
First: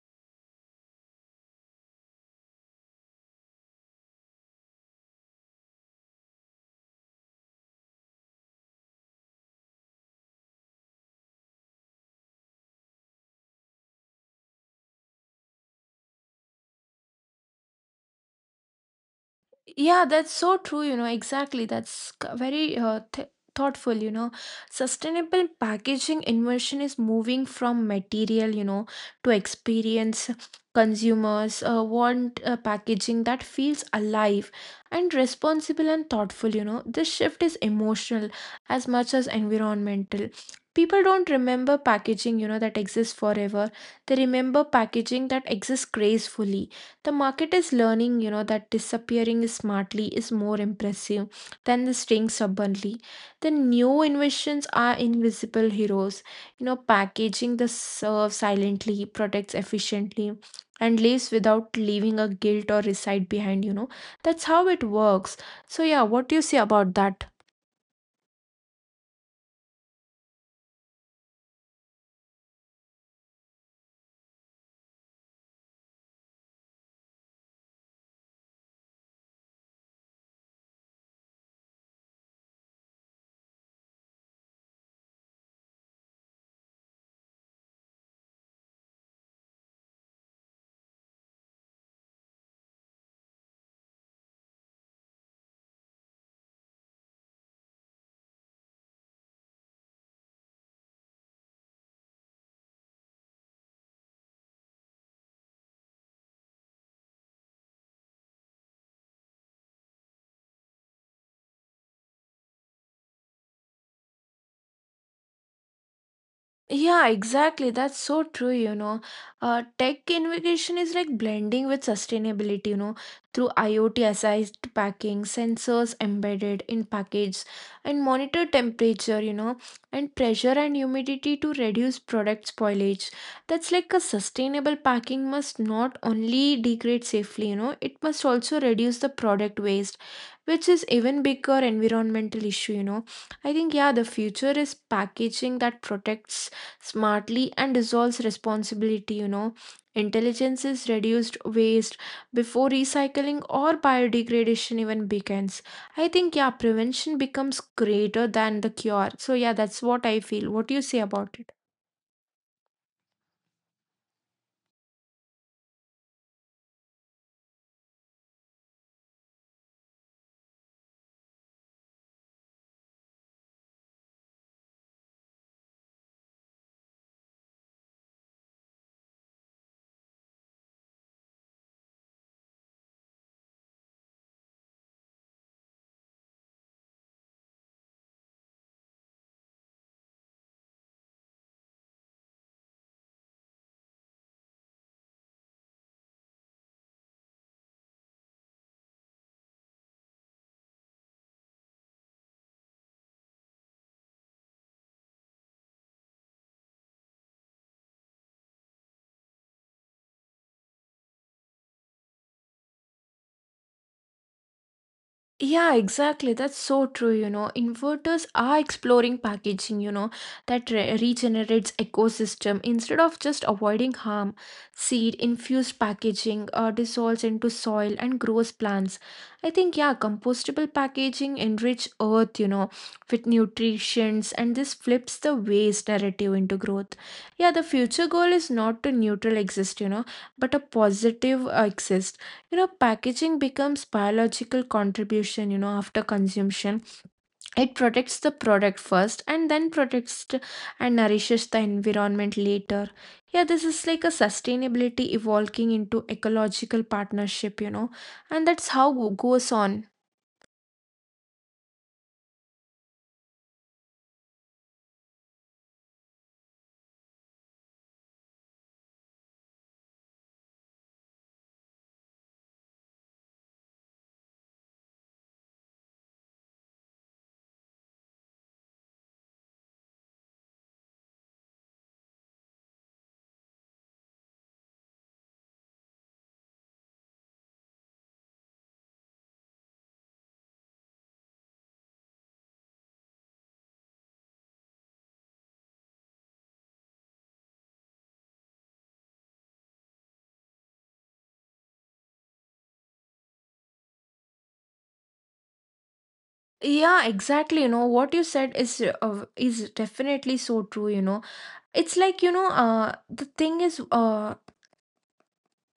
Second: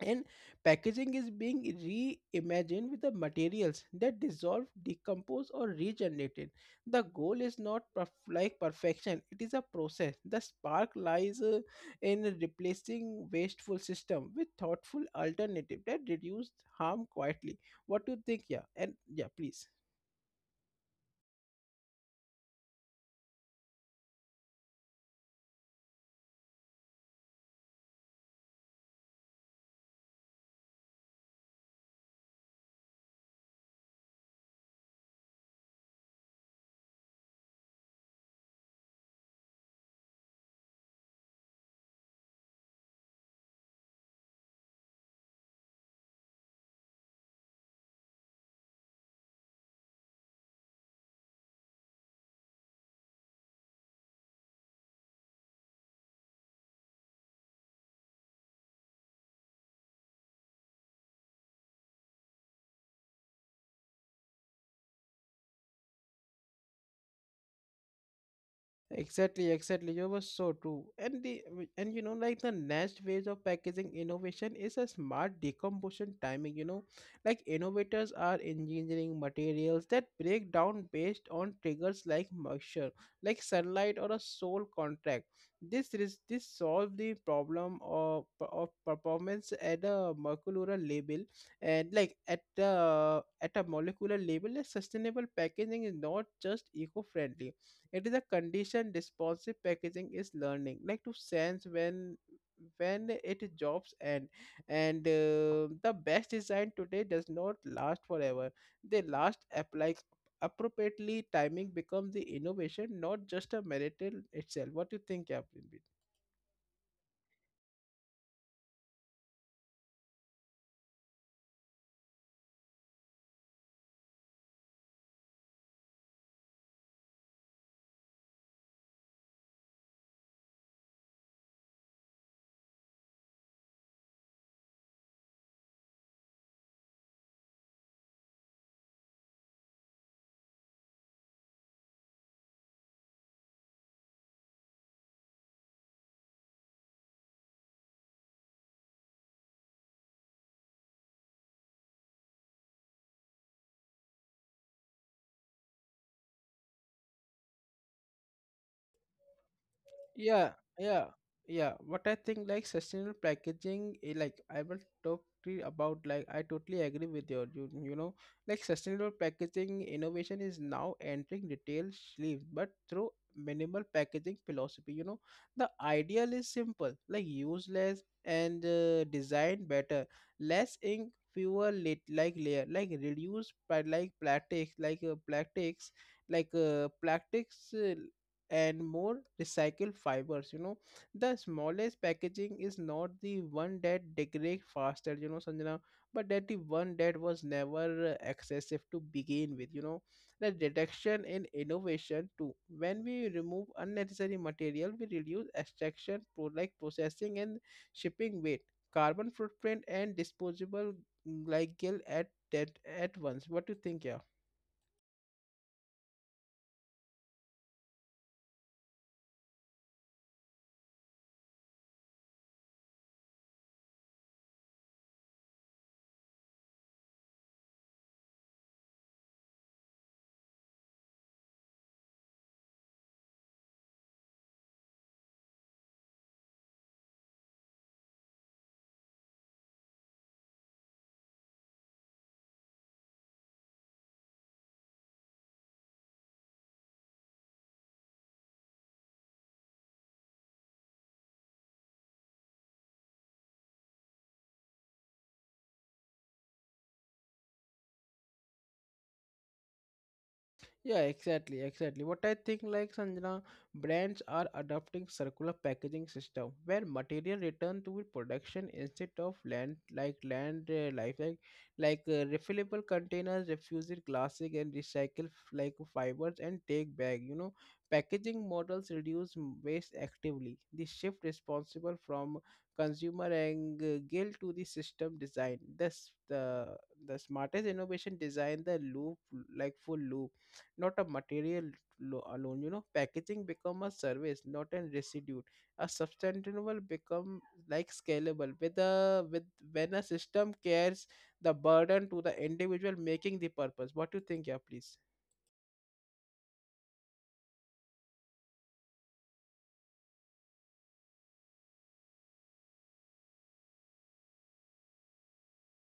A: and packaging is being reimagined with the materials that dissolve, decompose or regenerated. The goal is not perfection, it is a process. The spark lies in replacing wasteful system with thoughtful alternative that reduce harm quietly. What do you think, yeah, and yeah, please?
B: Yeah, that's so true, you know, exactly. That's very thoughtful, you know. Sustainable packaging inversion is moving from material, you know, to experience. Consumers want packaging that feels alive and responsible and thoughtful, you know. This shift is emotional as much as environmental. People don't remember packaging, you know, that exists forever. They remember packaging that exists gracefully. The market is learning, you know, that disappearing smartly is more impressive than the staying stubbornly. The new inventions are invisible heroes, you know, packaging the serve silently, protects efficiently, and leaves without leaving a guilt or recite behind, you know. That's how it works. So yeah, what do you say about that?
A: Exactly, exactly. You were so true. And you know, like the next phase of packaging innovation is a smart decomposition timing, you know. Like innovators are engineering materials that break down based on triggers like moisture, like sunlight or a soil contract. This solve the problem of performance at a molecular level, and like at the at a molecular level, a sustainable packaging is not just eco-friendly, it is a condition responsive. Packaging is learning, like to sense when it jobs end, and the best design today does not last forever, they last apply appropriately. Timing becomes the innovation, not just a merit in itself. What do you think, Captain?
B: Yeah, exactly. That's so true, you know. Tech innovation is like blending with sustainability, you know, through IoT assisted packing, sensors embedded in packages, and monitor temperature, you know, and pressure and humidity to reduce product spoilage. That's like a sustainable packing must not only degrade safely, you know, it must also reduce the product waste, which is even bigger environmental issue, you know. I think, yeah, the future is packaging that protects smartly and dissolves responsibility, you know. Intelligence is reduced waste before recycling or biodegradation even begins. I think, yeah, prevention becomes greater than the cure. So yeah, that's what I
A: Yeah,
B: feel. What do you say
A: yeah,
B: about it?
A: yeah. What I think, like sustainable packaging like I will talk to you about, like I totally agree with you know, like sustainable packaging innovation is now entering retail shelves, but through minimal packaging philosophy, you know. The ideal is simple, like use less and design better. Less ink, fewer lit like layer, like reduce pla- like plastics like plastics like plastics and more recycled fibers, you know. The smallest packaging is not the one that degrades faster, you know, Sanjana, but that the one that was never excessive to begin with, you know. The reduction in innovation too, when we remove unnecessary material, we reduce extraction processing and shipping weight, carbon footprint and disposable like gill at that at once. What do you think, yeah?
B: Yeah, exactly. That's so true. You know, inverters are exploring packaging, you know, that regenerates ecosystem instead of just avoiding harm. Seed infused packaging dissolves into soil and grows plants. I think, yeah, compostable packaging enrich earth, you know, with nutrients, and this flips the waste narrative into growth. Yeah, the future goal is not to neutral exist, you know, but a positive exist. You know, packaging becomes biological contribution, you know, after consumption. It protects the product first and then and nourishes the environment later. Yeah, this is like a sustainability evolving into ecological partnership, you know, and that's how goes on.
A: Yeah, exactly, exactly. What I think, like Sanjana, brands are adopting circular packaging system where material return to production instead of land life, like refillable containers, refused plastic, and recycle fibers, and take back. You know, packaging models reduce waste actively. The shift responsible from consumer and guilt to the system design. This the smartest innovation design the loop, like full loop, not a material alone, you know. Packaging become a service, not a residue. A sustainable become like scalable with, when a system cares, the burden to the individual making the purpose. What do you think, yeah, please?
B: Yeah, exactly. You know, what you said is definitely so true, you know. It's like, you know, the thing is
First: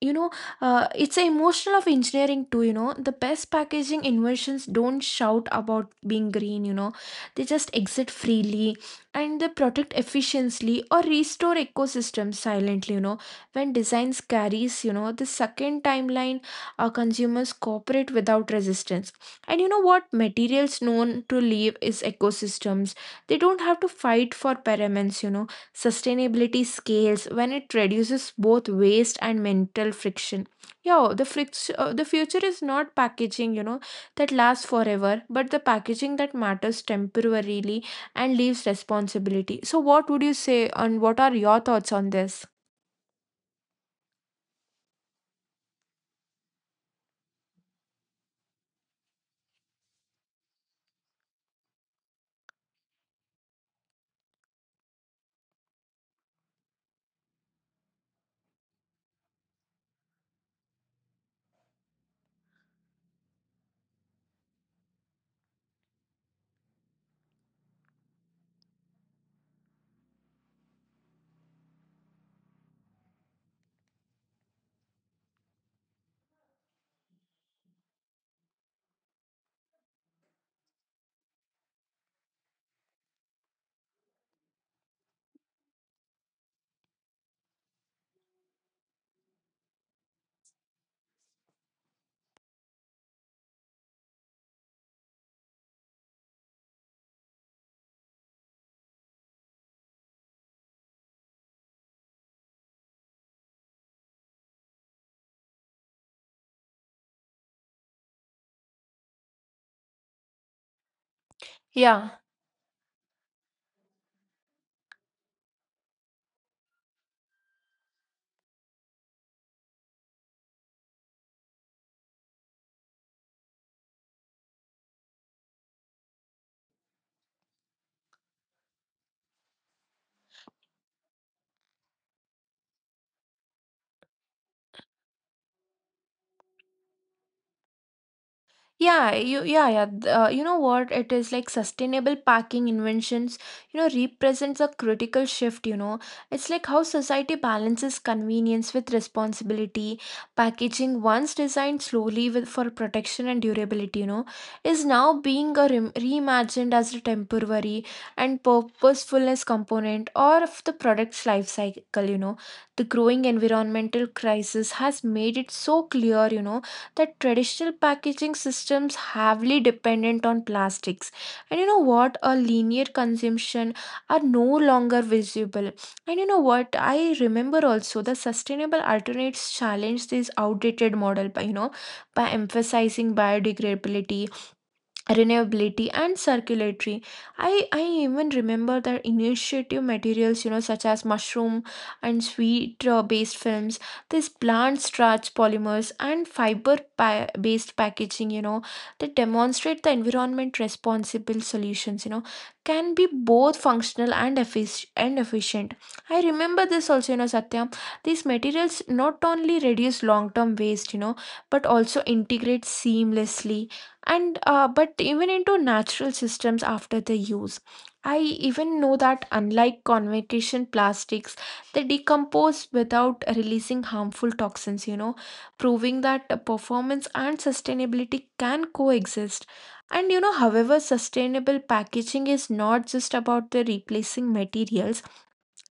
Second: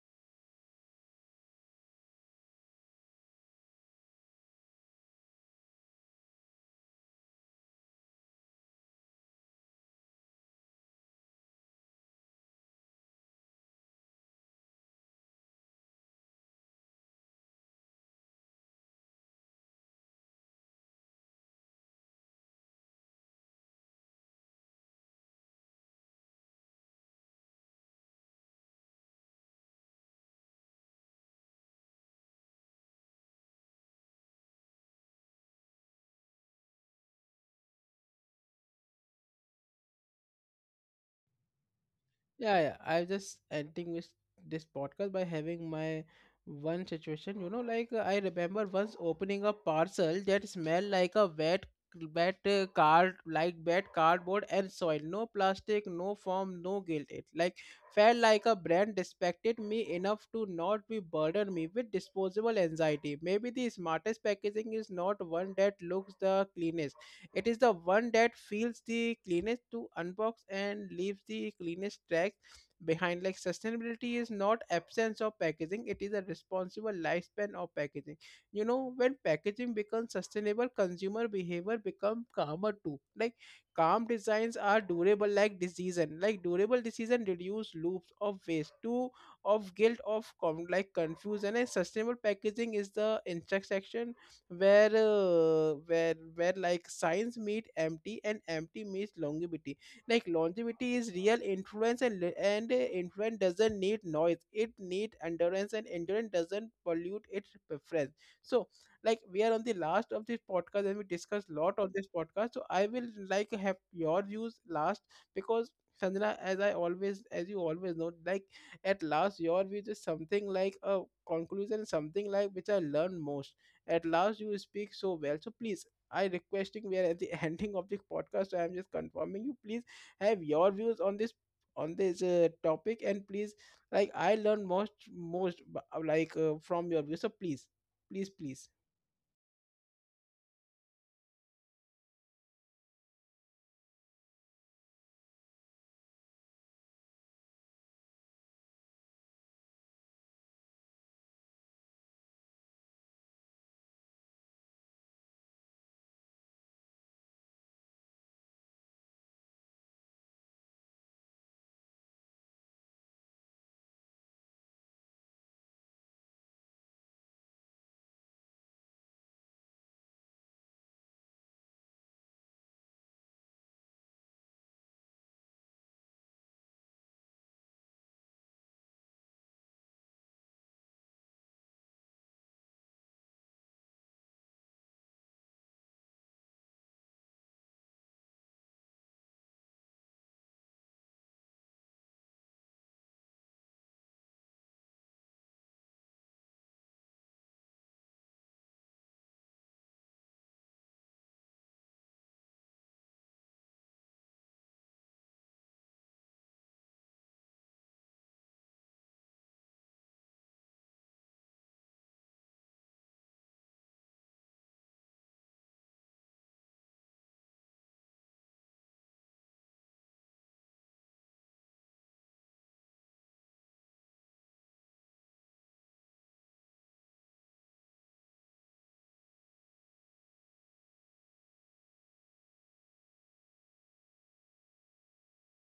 B: you know, it's a emotional of engineering too, you know, the best packaging inventions don't shout about being green, you know, they just exit freely and they protect efficiently or restore ecosystems silently, you know. When designs carries, you know, the second timeline, consumers cooperate without resistance, and you know what, materials known to leave is ecosystems, they don't have to fight for pyramids, you know. Sustainability scales when it reduces both waste and mental friction. Yeah, the friction, the future is not packaging, you know, that lasts forever, but the packaging that matters temporarily and leaves responsibility. So, what would you say, and what are your thoughts on this?
A: Yeah, yeah. I'm just ending with this podcast by having my one situation. You know, like I remember once opening a parcel that smelled like a wet cardboard and soil. No plastic, no foam, no guilt. It like felt like a brand respected me enough to not be burden me with disposable anxiety. Maybe the smartest packaging is not one that looks the cleanest, it is the one that feels the cleanest to unbox and leaves the cleanest track behind. Like sustainability is not absence of packaging; it is a responsible lifespan of packaging. You know, when packaging becomes sustainable, consumer behavior become calmer too. Like calm designs are durable, like decision. Like durable decision reduce loops of waste to of guilt of confusion, and sustainable packaging is the intersection where like science meet empty and empty meets longevity. Like longevity is real influence, and influence doesn't need noise, it need endurance, and endurance doesn't pollute its preference. So like we are on the last of this podcast and we discussed lot on
B: Yeah.
A: this podcast, so I will like have your views last, because Sanjana, as I always, as you always know, like at last your views is something like a conclusion, something like which I learned most. At last, you speak so well. So please, I requesting we are at the *laughs* ending of the podcast. So I'm just confirming you, please have your views on this topic, and please, like I learn most most from your views. So please, please, please.
B: Yeah, you, yeah, yeah. th- You know what? It is like sustainable packing inventions, you know, represents a critical shift, you know. It's like how society balances convenience with responsibility. Packaging, once designed slowly with, for protection and durability, you know, is now being a rem reimagined as a temporary and purposefulness component or of the product's life cycle, you know. The growing environmental crisis has made it so clear, you know, that traditional packaging systems heavily dependent on plastics. And you know what? A linear consumption are no longer visible. And you know what? I remember also the sustainable alternates challenge this outdated model by, you know, by emphasizing biodegradability, renewability, and circulatory. I even remember that initiative materials, you know, such as mushroom and sweet based films, this plant starch polymers and fiber based packaging, you know, that demonstrate the environment responsible solutions, you know, can be both functional and and efficient. I remember this also, you know, Satya, these materials not only reduce long term waste, you know, but also integrate seamlessly and but even into natural systems after the use. I even know that unlike convention plastics, they decompose without releasing harmful toxins, you know, proving that performance and sustainability can coexist. And you know, however, sustainable packaging is not just about the replacing materials,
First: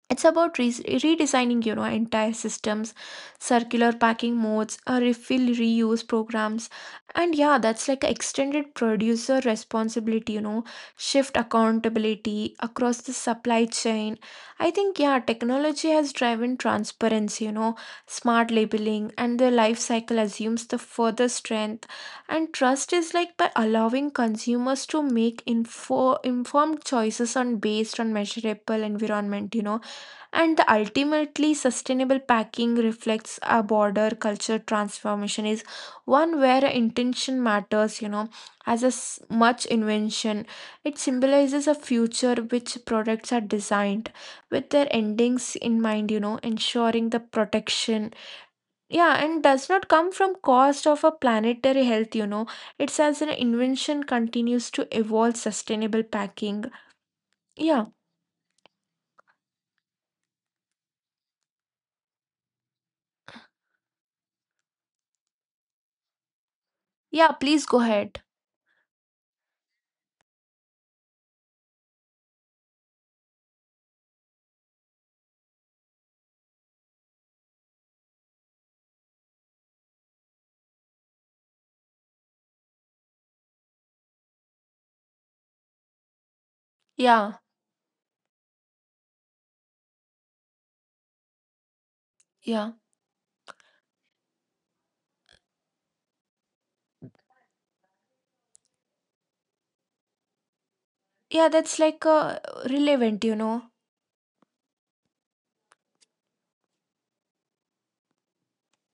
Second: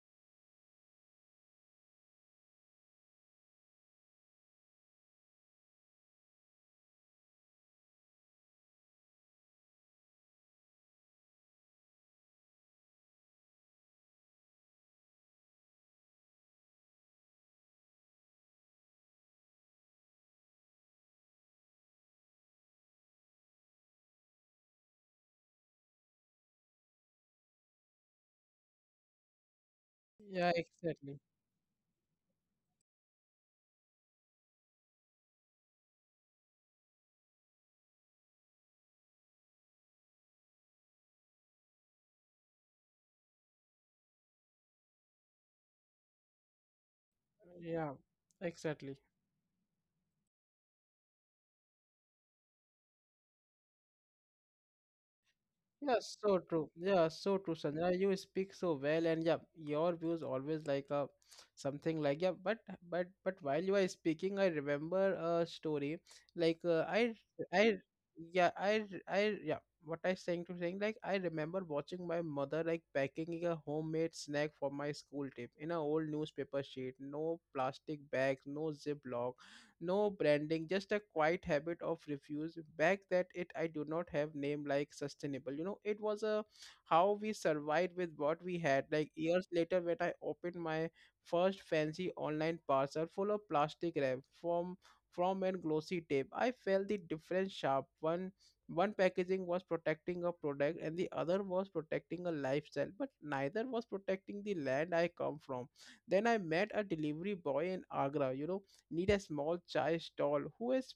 B: it's about redesigning, you know, entire systems. Circular packing modes, refill reuse programs, and yeah, that's like a extended producer responsibility, you know, shift accountability across the supply chain. I think, yeah, technology has driven transparency, you know, smart labeling and the life cycle assumes the further strength and trust is like by allowing consumers to make informed choices on based on measurable environment, you know.
A: Yeah,
B: And the
A: exactly.
B: ultimately sustainable packing reflects a border culture transformation is one where intention matters, you know, as a much invention. It symbolizes a future which products are designed with their endings in mind, you know, ensuring the
A: Yeah,
B: protection.
A: exactly.
B: Yeah, and does not come from cost of a planetary health, you know. It's as an invention continues to evolve
A: Yeah,
B: sustainable
A: so
B: packing.
A: true. Yeah, so true,
B: Yeah.
A: Sanjana. You speak so well, and yeah, your views always like a something like yeah. But while you are speaking, I remember a story. Like I
B: Yeah, please go
A: I
B: ahead.
A: yeah. What I saying to saying, like I remember watching my mother like packing a homemade snack for my school trip in a old newspaper sheet. No plastic bags, no Ziploc, no branding, just a quiet habit of refuse back that it I do not have name like sustainable, you know. It was a how we survived with what we had. Like
B: Yeah.
A: years later when I opened my first fancy online parcel full of plastic wrap
B: Yeah.
A: from and glossy tape, I felt the difference sharp. One one packaging was protecting a product and the other was protecting a lifestyle, but
B: Yeah,
A: neither
B: that's
A: was
B: like
A: protecting the land I
B: relevant, you
A: come from.
B: know.
A: Then I met a delivery boy in Agra, you know, need a small chai stall who is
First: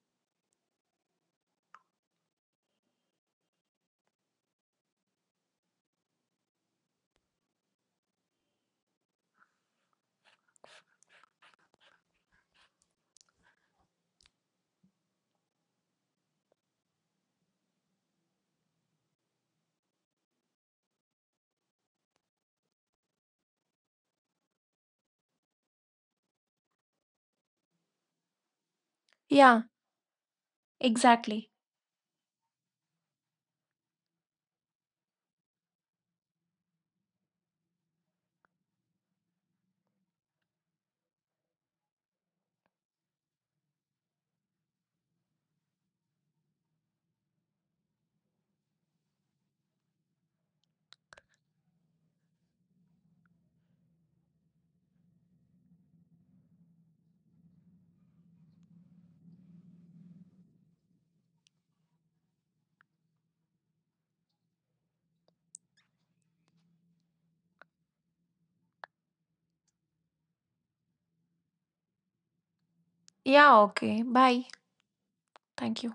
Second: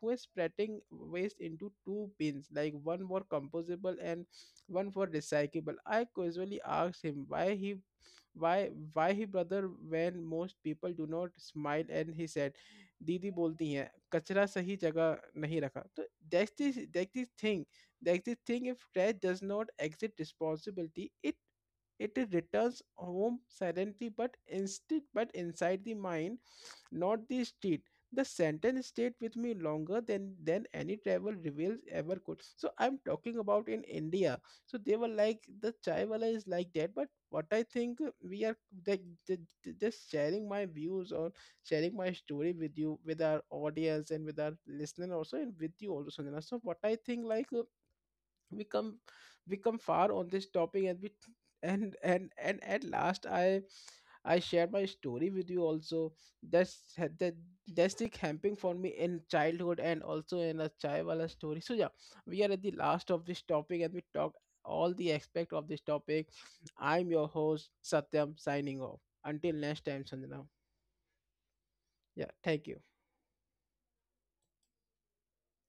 A: who is spreading waste into two bins, like one for composable and one for recyclable. I casually asked him why he brother, when most people do not smile, and he said, दीदी बोलती हैं कचरा सही जगह नहीं रखा तो that this thing, if trash does not exit responsibility, it returns home silently. But instead, but inside the mind, not the street. The sentence stayed with me
B: Yeah,
A: longer than any travel
B: exactly.
A: reveals ever could. So I'm talking about in India. So they were like the chai wala is like that, but what I think we are like j- just sharing my views or sharing my story with you, with our audience and with our listener also, and with you also, Sanjana. So what I think like. We come far on this topic, and we and at last I share my story with you also. That that's the camping for me in childhood and also in a chaiwala story. So yeah, we are at the last of this topic and we talk all the aspect of this topic. I'm your host, Satyam, signing off until next time. Sanjana, yeah, thank you.
B: Yeah, okay. Bye. Thank you.